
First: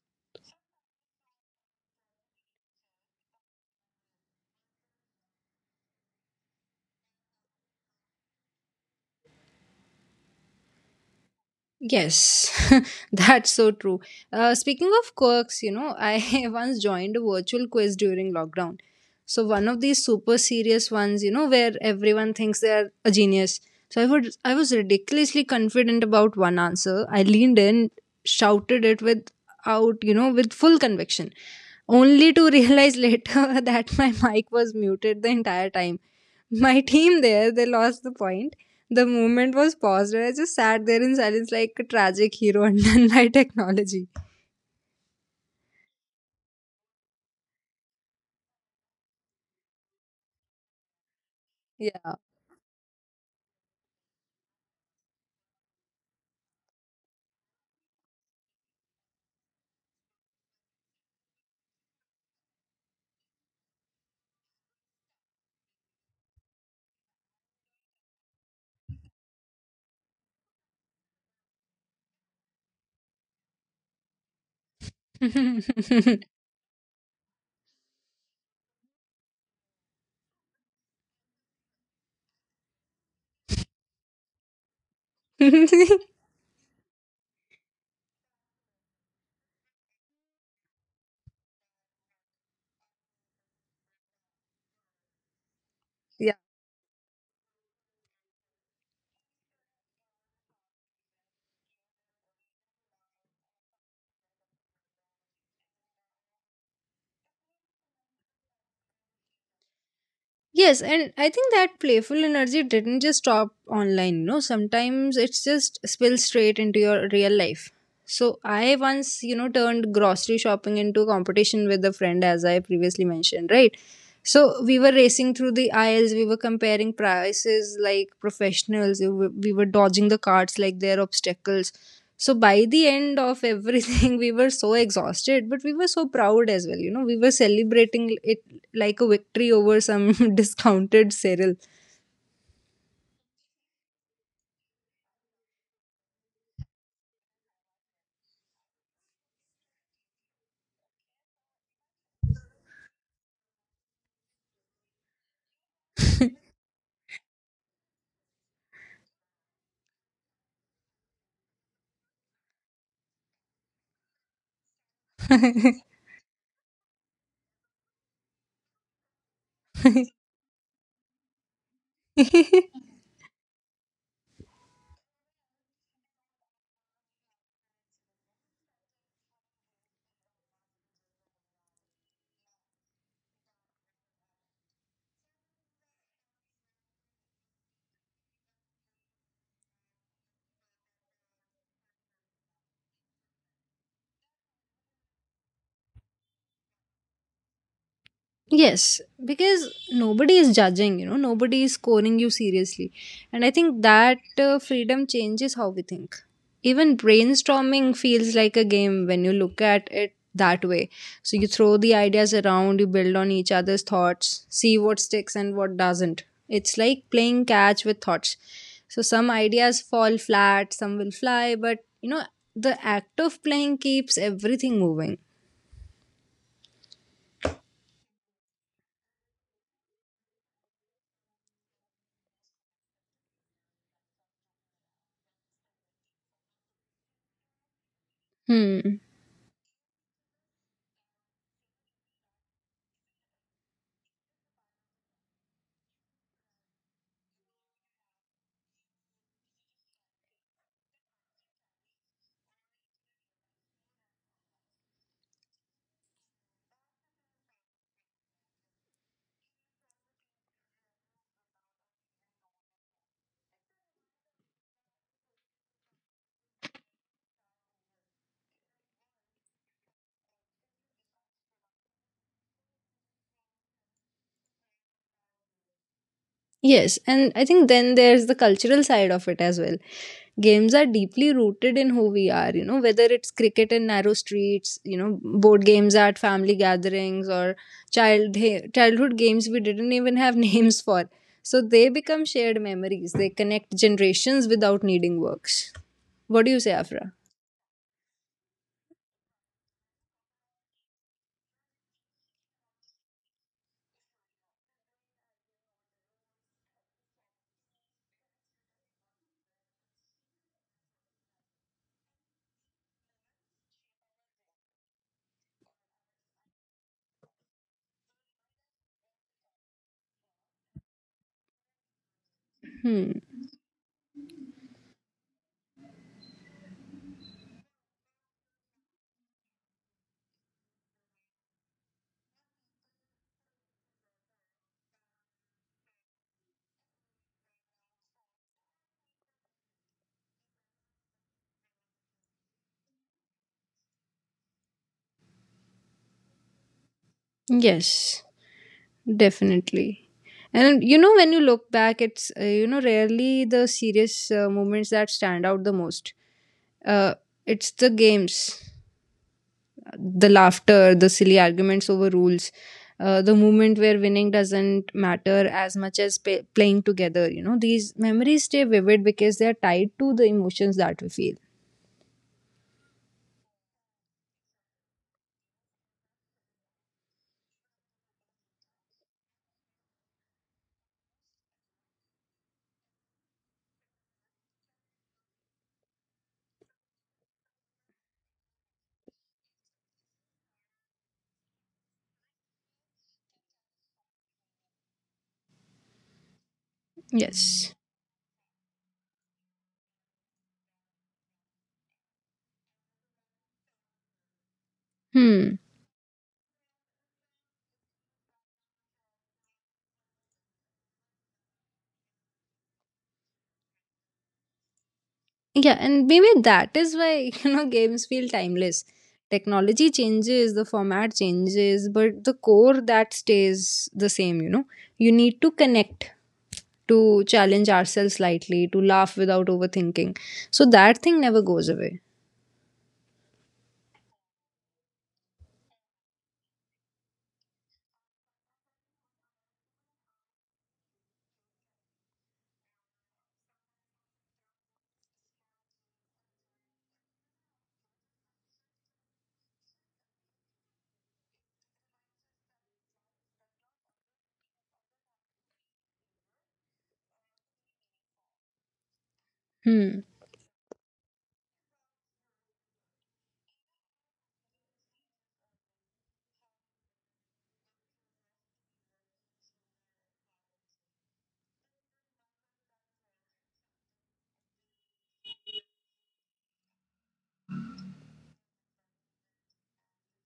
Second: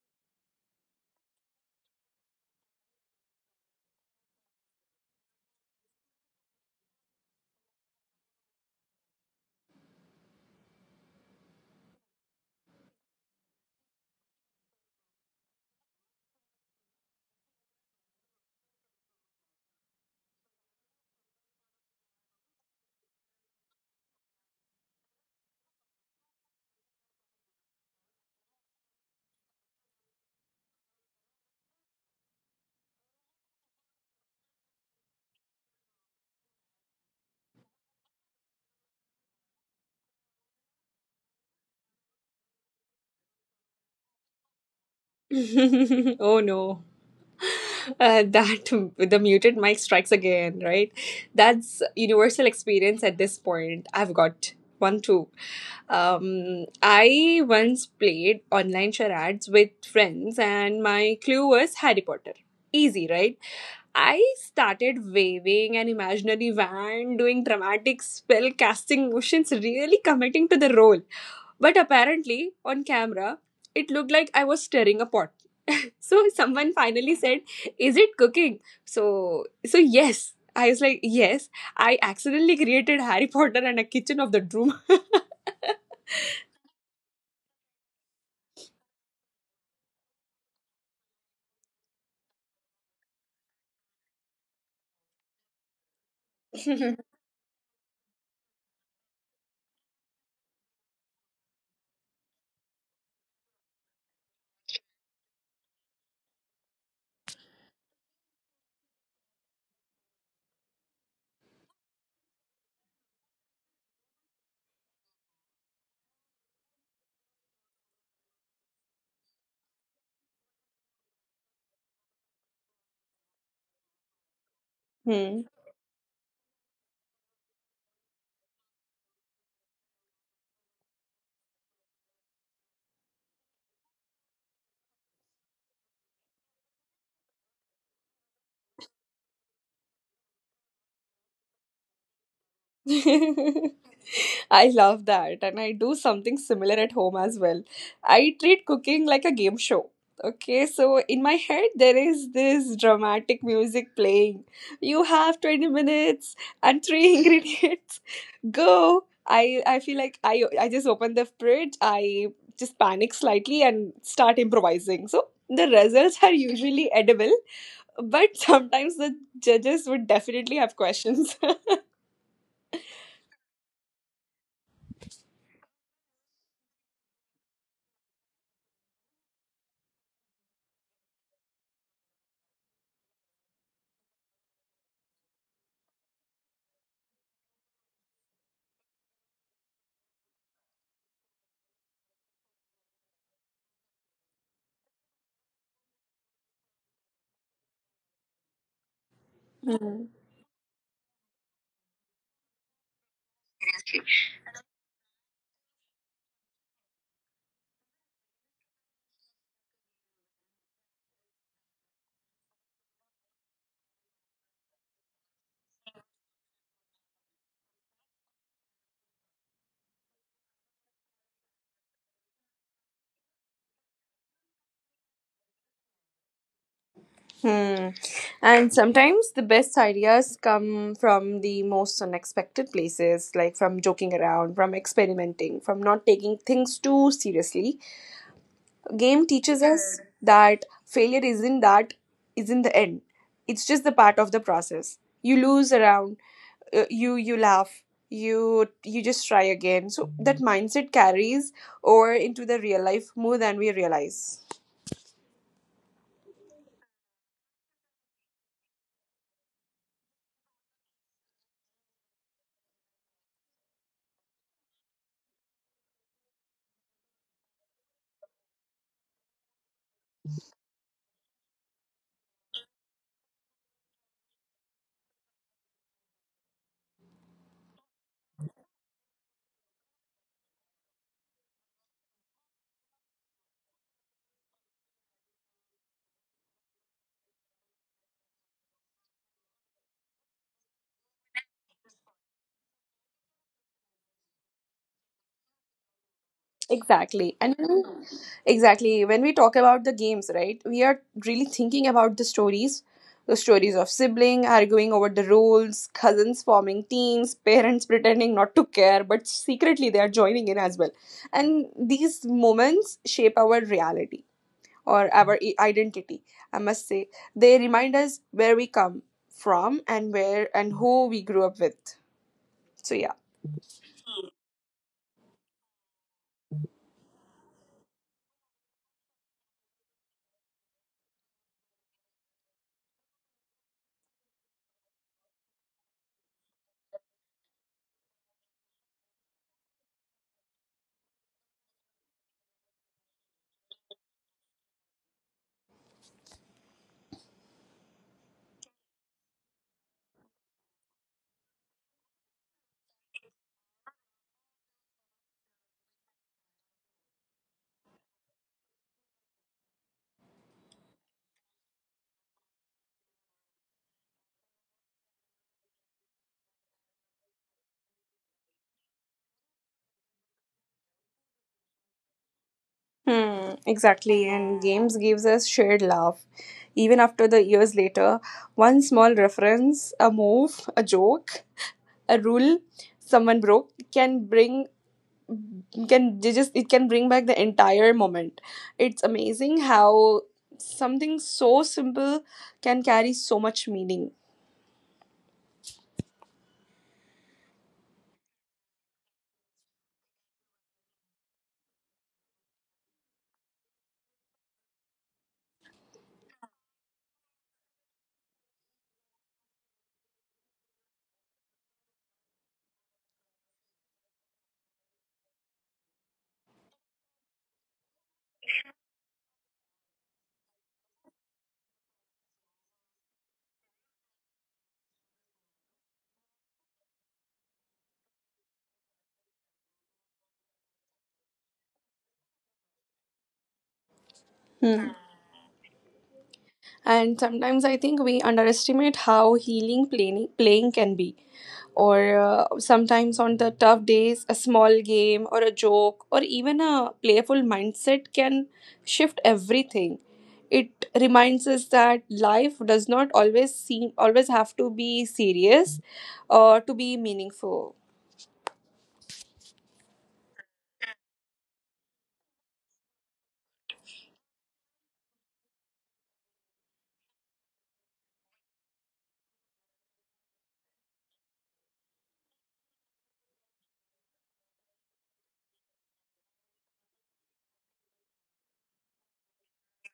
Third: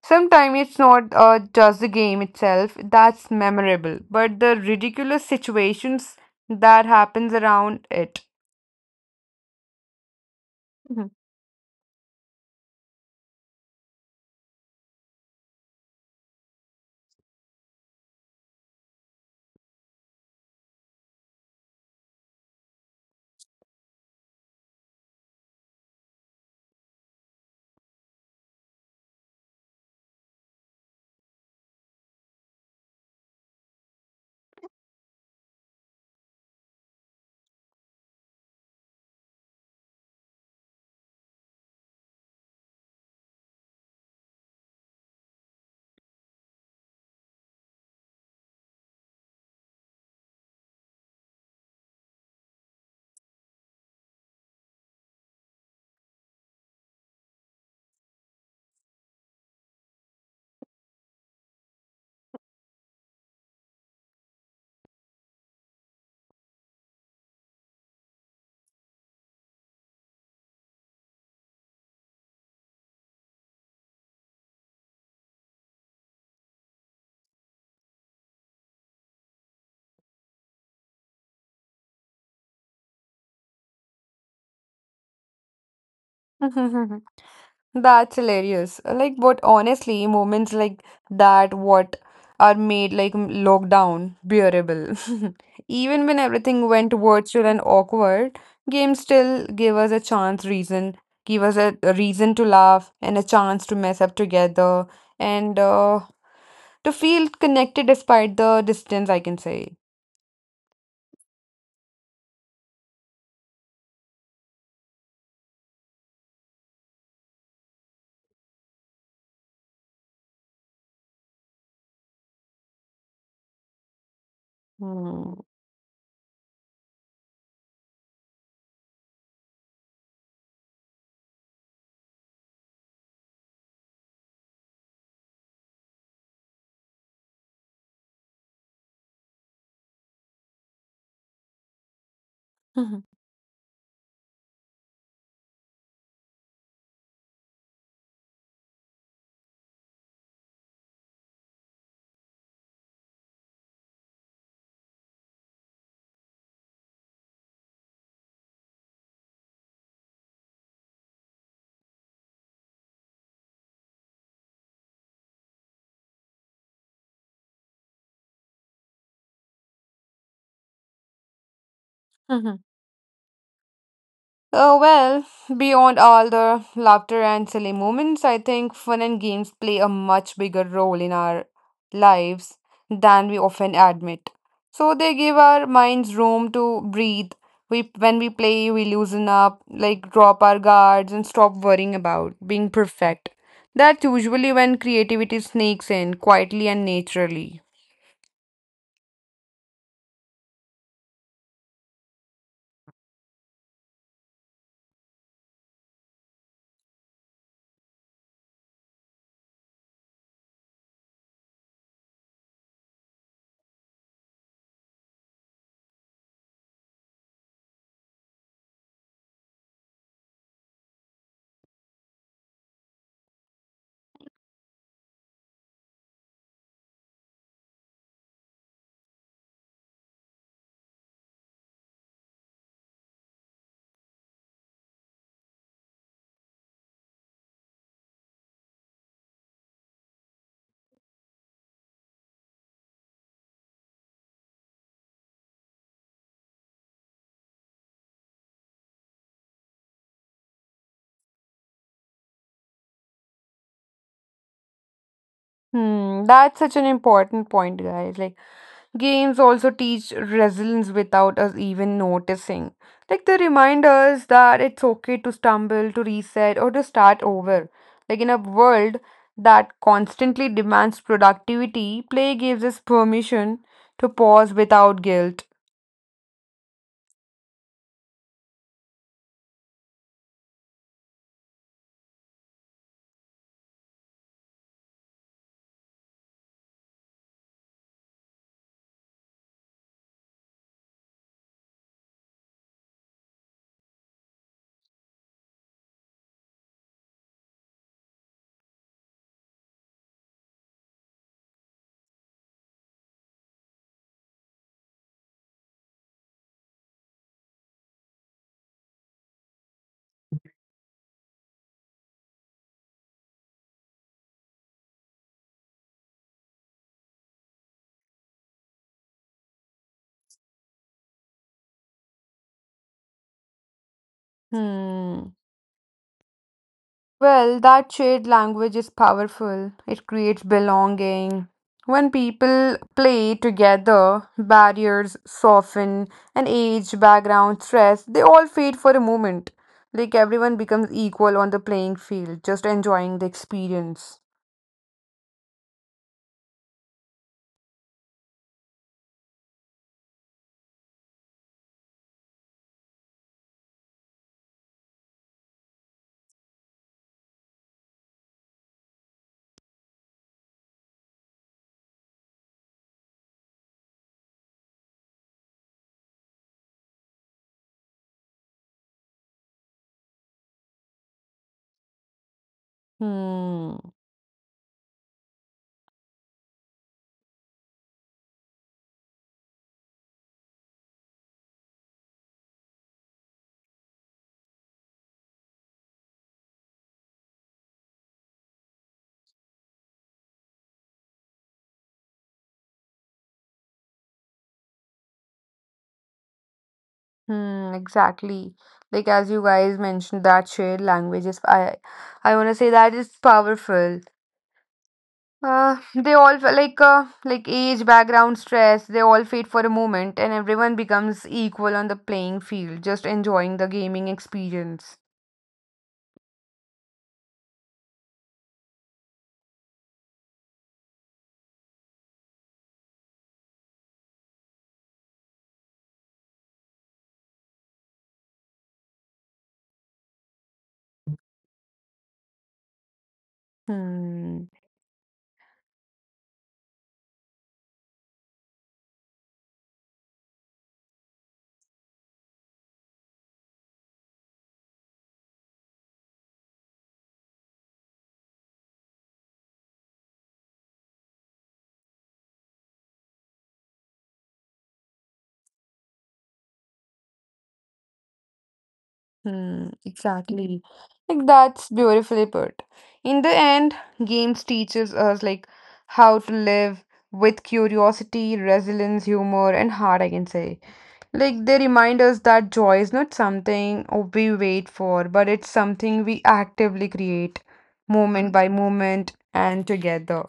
A: Sometimes it's not uh, just the game itself that's memorable, but the ridiculous situations that happens around it.
B: Yes, that's so true. Uh, speaking of quirks, you know, I once joined a virtual quiz during lockdown. So, one of these super serious ones, you know, where everyone thinks they're a genius. So, I, would, I was ridiculously confident about one answer. I leaned in, shouted it without, you know, with full conviction, only to realize later that my mic was muted the entire time. My team there, they lost the point. The movement was paused, and I just sat there in silence like a tragic hero undone by technology.
C: Oh no. Uh, that the muted mic strikes again, right? That's
B: Yeah.
C: universal experience at this point. I've got one too. Um, I once played online charades with friends, and my clue was Harry Potter. Easy, right? I started waving an imaginary wand, doing dramatic spell casting motions, really committing to the role. But apparently, on camera, it looked like I was stirring a pot. So someone finally said, "Is it cooking?" So so yes. I was like, yes, I accidentally created Harry Potter and a kitchen of the room.
A: That's hilarious. Like, but honestly, moments like that, what are made like m- lockdown bearable. Even when
B: Yeah.
A: everything went virtual and awkward, games still gave us a chance, reason, give us a, a reason to laugh and a chance to mess up together and uh, to feel connected despite the distance, I can say.
B: Yes, and I think that playful energy didn't just stop online, you know. Sometimes it's just spills straight into your real life. So I once, you know, turned grocery shopping into a competition with a friend as I previously mentioned, right? So we were racing
A: Hmm.
C: Hmm.
B: through the aisles, we were comparing prices like professionals, we were we were dodging the carts like they're obstacles. So by the end of everything, we were so exhausted, but we were so proud as well. You know, we were celebrating it like a victory over some discounted cereal.
C: I love that. And I do something similar at home as well. I treat cooking like a game show. Okay, so in my head, there is this dramatic music playing. You have twenty minutes and three ingredients. Go. I, I feel like I, I just open the fridge, I just panic slightly and start improvising. So the results are usually edible, but sometimes the judges would definitely have questions.
A: Uh, well, beyond all the laughter and silly moments, I think fun and games play a much bigger role in our lives than we often admit. So they give our minds room to breathe. We, when we play, we loosen up, like drop our guards and stop worrying about being perfect. That's usually when creativity sneaks in quietly and naturally.
B: Yes, because nobody is judging, you know, nobody is scoring you seriously. And I think that uh, freedom changes how we think. Even brainstorming feels like a game when you look at it that way. So you throw the ideas around, you build on each other's thoughts, see what sticks and what doesn't. It's like playing catch with thoughts. So some ideas fall flat, some will fly, but you know, the act of playing keeps everything moving.
C: Hmm. And sometimes the best ideas come from the most unexpected places, like from joking around, from experimenting, from not taking things too seriously.
B: Hmm.
C: Game teaches us that failure isn't that isn't the end. It's just the part of the process. You lose around, uh, you you laugh, you you just try again. So that mindset carries over into the real life more than we realize.
A: Hmm, that's such an important point, guys. Like, games also teach resilience without us even noticing. Like they remind us that it's okay to stumble, to reset, or to start over. Like in a world that constantly demands productivity, play gives us permission to pause without guilt.
B: Yes, and I think then there's the cultural side of it as well. Games are deeply rooted in who we are, you know, whether it's cricket in narrow streets, you know, board games at family gatherings or child childhood games we didn't even have names for. So they become shared memories. They connect generations without needing works. What do you say, Afra?
C: Exactly. And when we- exactly when we talk about the games, right? We are really thinking about the stories, the stories of sibling arguing over the rules, cousins forming teams, parents pretending not to care but secretly they are joining in as well. And these moments shape our reality or our i- identity, I must say. They remind us where we come from and where and who we grew up with.
B: Hmm.
C: So yeah.
A: Hmm. Well, that shared language is powerful. It creates belonging. When people play together, barriers soften, and age, background, stress, they all fade for a moment. Like everyone becomes equal on the playing field, just enjoying the experience.
B: Yes. Definitely. And you know, when you look back, it's, uh, you know, rarely the serious uh, moments that stand out the most. Uh, it's the games, the laughter, the silly arguments over rules, uh, the moment where winning doesn't matter as much as pa playing together. You know, these memories stay vivid because they're tied to the emotions that we feel.
C: Hmm,
A: Hmm.
C: exactly, and games gives us shared laugh. Even after the years later, one small reference, a move, a joke, a rule someone broke can bring can they just it can bring back the entire moment. It's amazing how something so simple can carry so much meaning.
A: Hmm,
B: Yes.
A: exactly. Like as you guys mentioned, that shared language is, I I wanna say, that is powerful.
B: Hmm.
A: Uh, they all fe- like uh, like age, background, stress. They all fade for a moment, and everyone becomes equal on the playing field, just enjoying the gaming experience.
B: Yeah, and maybe that is why, you know, games feel timeless. Technology changes, the format changes, but the core that stays the same, you know. You need to connect to challenge ourselves slightly, to laugh without overthinking. So that thing never goes away.
A: Hmm.
C: Hmm. And sometimes I think we underestimate how healing playing, playing can be. Or uh, Sometimes on the tough days, a small game or a joke or even a playful mindset can shift everything. It reminds us that life does not always seem always have to be serious or to be meaningful.
A: Hmm.
B: Hmm.
A: Exactly. Like that's beautifully put. In the end, games teaches us like how to live with curiosity, resilience, humor, and heart, I can say. Like they remind us that joy is not something we wait for, but it's something we actively create moment by moment and together.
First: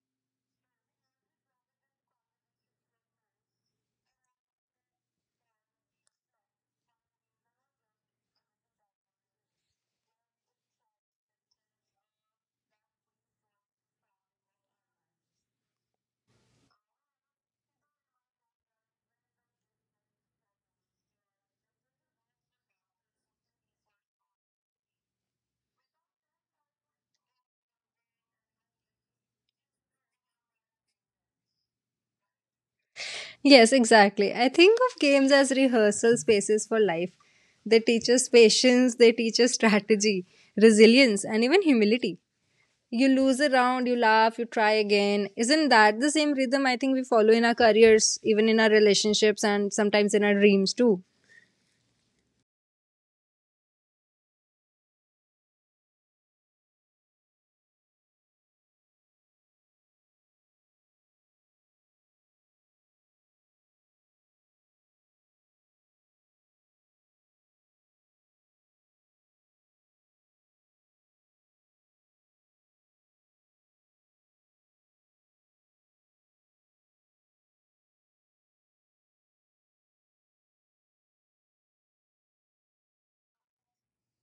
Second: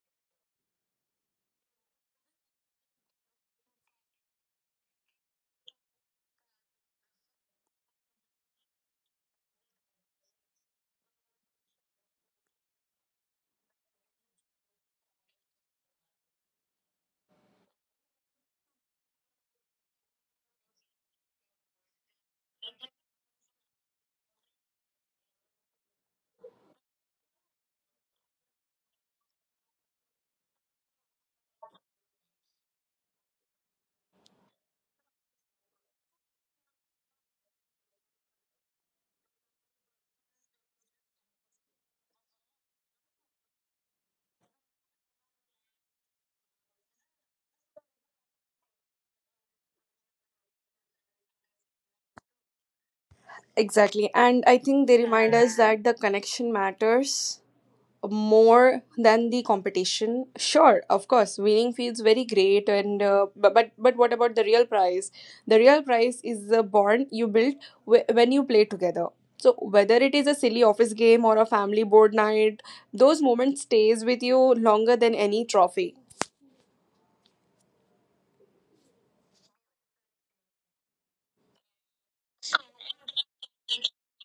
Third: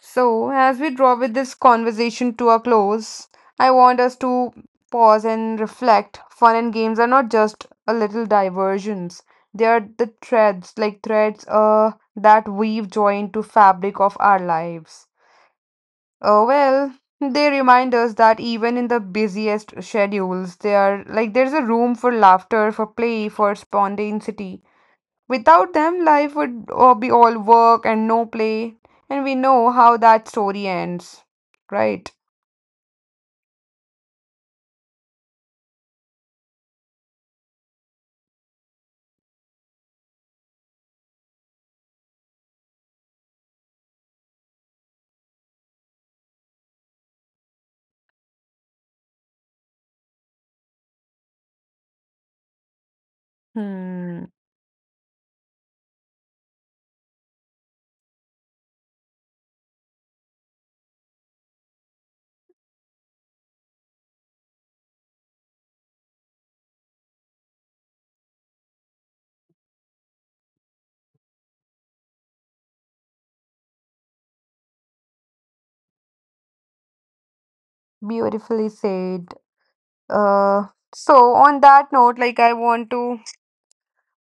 A: So, as we draw with this conversation to a close, I want us to pause and reflect. Fun and games are not just a little diversions. They are the threads, like threads uh, that weave joy into fabric of our lives. Oh, well, they remind us that even in the busiest schedules, they are like there's a room for laughter, for play, for spontaneity. Without them, life would uh, be all work and no play, and we know how that story ends, right?
B: Yes, exactly. I think of games as rehearsal spaces for life. They teach us patience, they teach us strategy, resilience, and even humility. You lose a round, you laugh, you try again. Isn't that the same rhythm I think we follow in our careers, even in our relationships, and sometimes in our dreams too?
C: Exactly.
A: Hmm,
C: And I think they remind us that the connection matters more than the competition. Sure, of course winning feels very great, and uh, but, but but what about the real prize? The real prize is the bond you build wh- when you play together. So whether it is a silly office game or a family board night, those moments stays with you longer than any trophy.
A: beautifully said. Uh, so on that note, like I want to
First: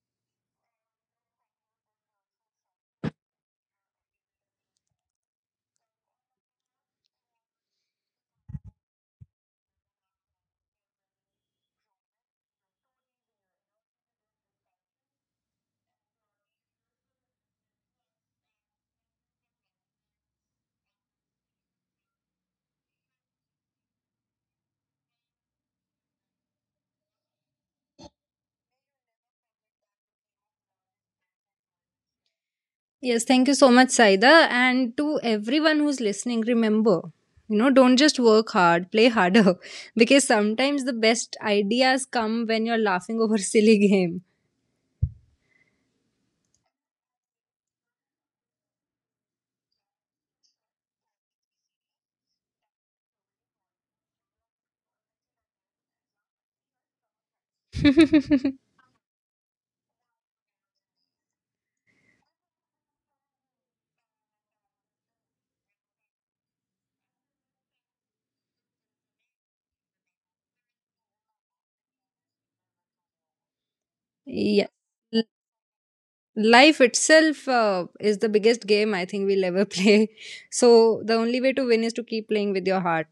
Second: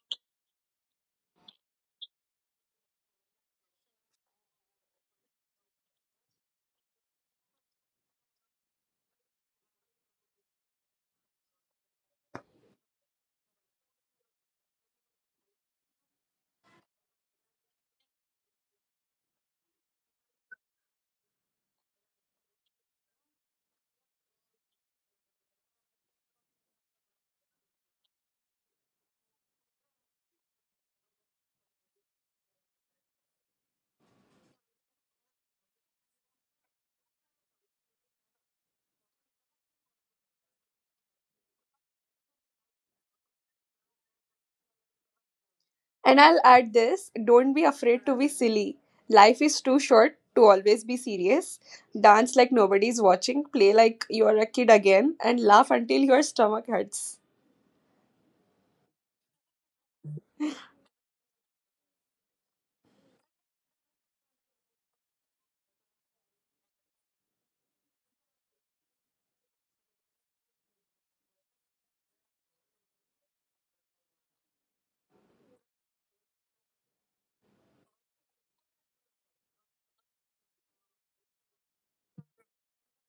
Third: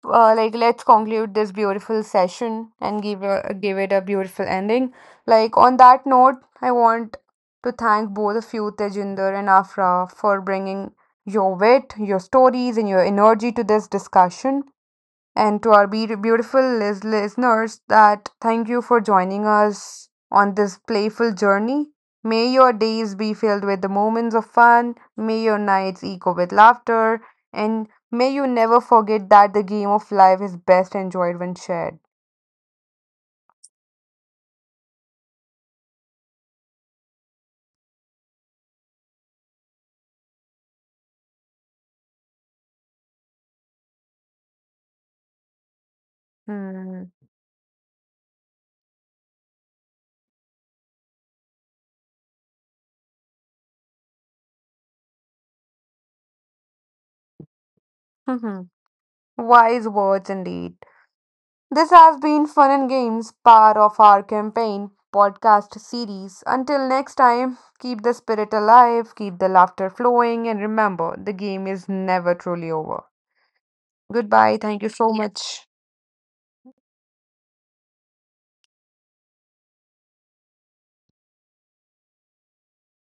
A: uh, like, let's conclude this beautiful session and give a, give it a beautiful ending. Like on that note, I want to thank both of you, Tejinder and Afra, for bringing your wit, your stories, and your energy to this discussion, and to our be- beautiful lis- listeners, that thank you for joining us on this playful journey. May your days be filled with the moments of fun, may your nights echo with laughter, and may you never forget that the game of life is best enjoyed when shared.
B: Yes, thank you so much, Saida. And to everyone who's listening, remember, you know, don't just work hard, play harder. Because sometimes the best ideas come when you're laughing over a silly game.
C: And I'll add
A: Hmm.
C: this: don't be afraid to be silly. Life is too short to always be serious. Dance like nobody's watching, play like you're a kid again, and laugh until your stomach hurts.
A: Wise words indeed. This has been Fun and Games, part of our campaign podcast series. Until next time, keep the spirit alive, keep the laughter flowing, and remember the game is never truly over. Goodbye.
B: Yeah.
A: Thank you so
B: L-
A: Yeah. much.
B: Life itself uh, is the biggest game I think we'll ever play. So the only way to win is to keep playing with your heart.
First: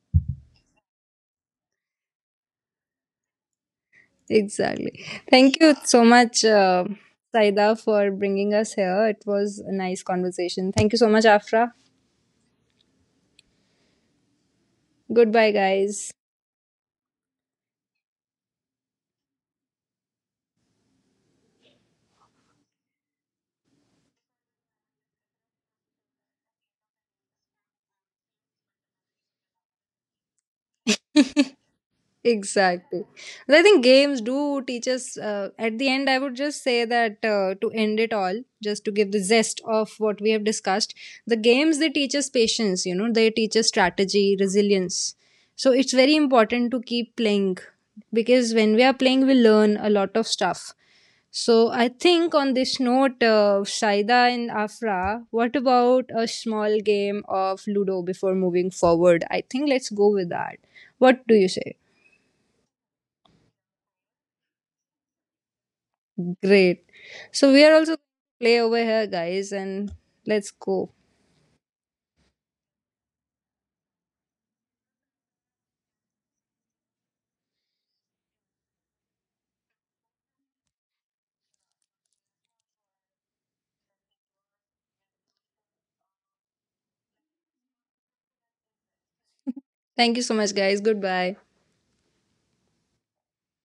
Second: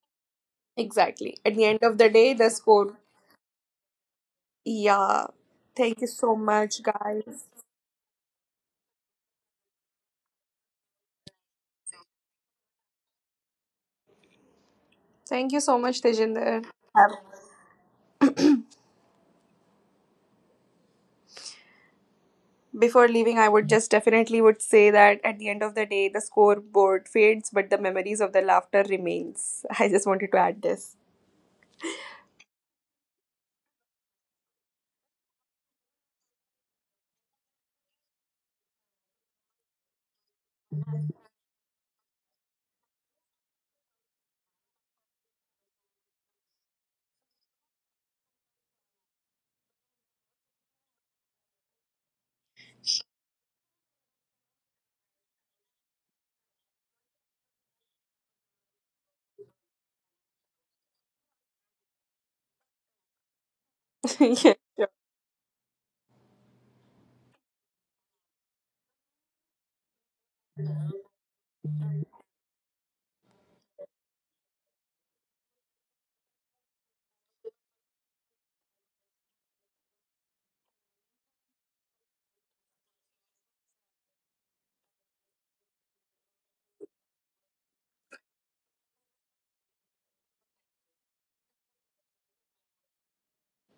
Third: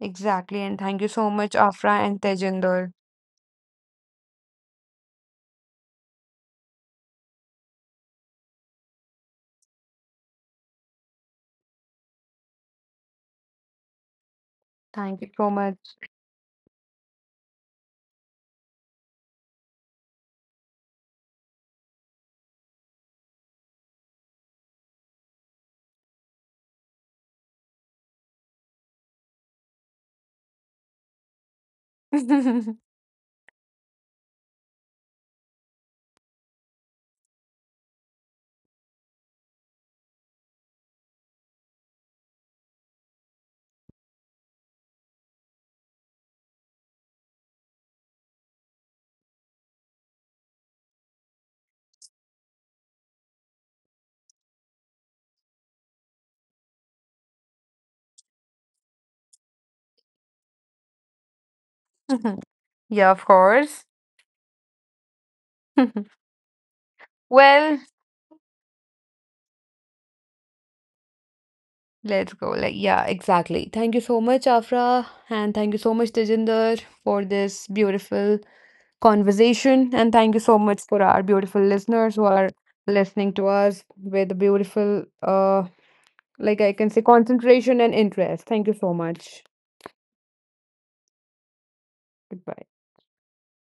A: Exactly. And thank you so
C: Exactly.
A: much,
C: At the end
A: Afra
C: of the
A: and
C: day, the
A: Tejinder.
C: score.
B: Exactly.
C: Yeah.
B: Thank you
C: Thank
B: so
C: you so
B: much,
C: much,
B: uh,
C: guys.
B: Saida, for bringing us here. It was a nice conversation. Thank you so much, Afra.
A: Thank you
B: Goodbye,
C: Thank
A: so
C: you so
A: much.
C: much,
B: guys.
C: Tejinder. Um, Before leaving, I would just definitely would say that at the end of the day, the scoreboard fades, but the memories of the laughter remains. I just wanted to add this.
B: Exactly. And I think games do teach us. Uh, at the end, I would just say that uh, to end it all, just to give the zest of what we have discussed, the games they teach us patience, you know, they teach us strategy, resilience. So it's very important to keep playing because when we are playing, we learn a lot of stuff. So I think on this note, uh, Saida and Afra, what about a small game of Ludo before moving forward? I think let's go with that. What do you say?
A: Yeah, of course.
C: Yeah.
B: Great. So we are
A: Well,
B: also play over here, guys, and let's go.
A: let's go. Like, yeah, exactly. Thank you so much, Afra. And thank you so much, Tejinder, for this beautiful conversation. And thank you so much for our beautiful listeners who are listening to us with beautiful, uh, like I can say, concentration and interest. Thank you so much.
B: Thank you so much, guys. Goodbye.
A: Goodbye.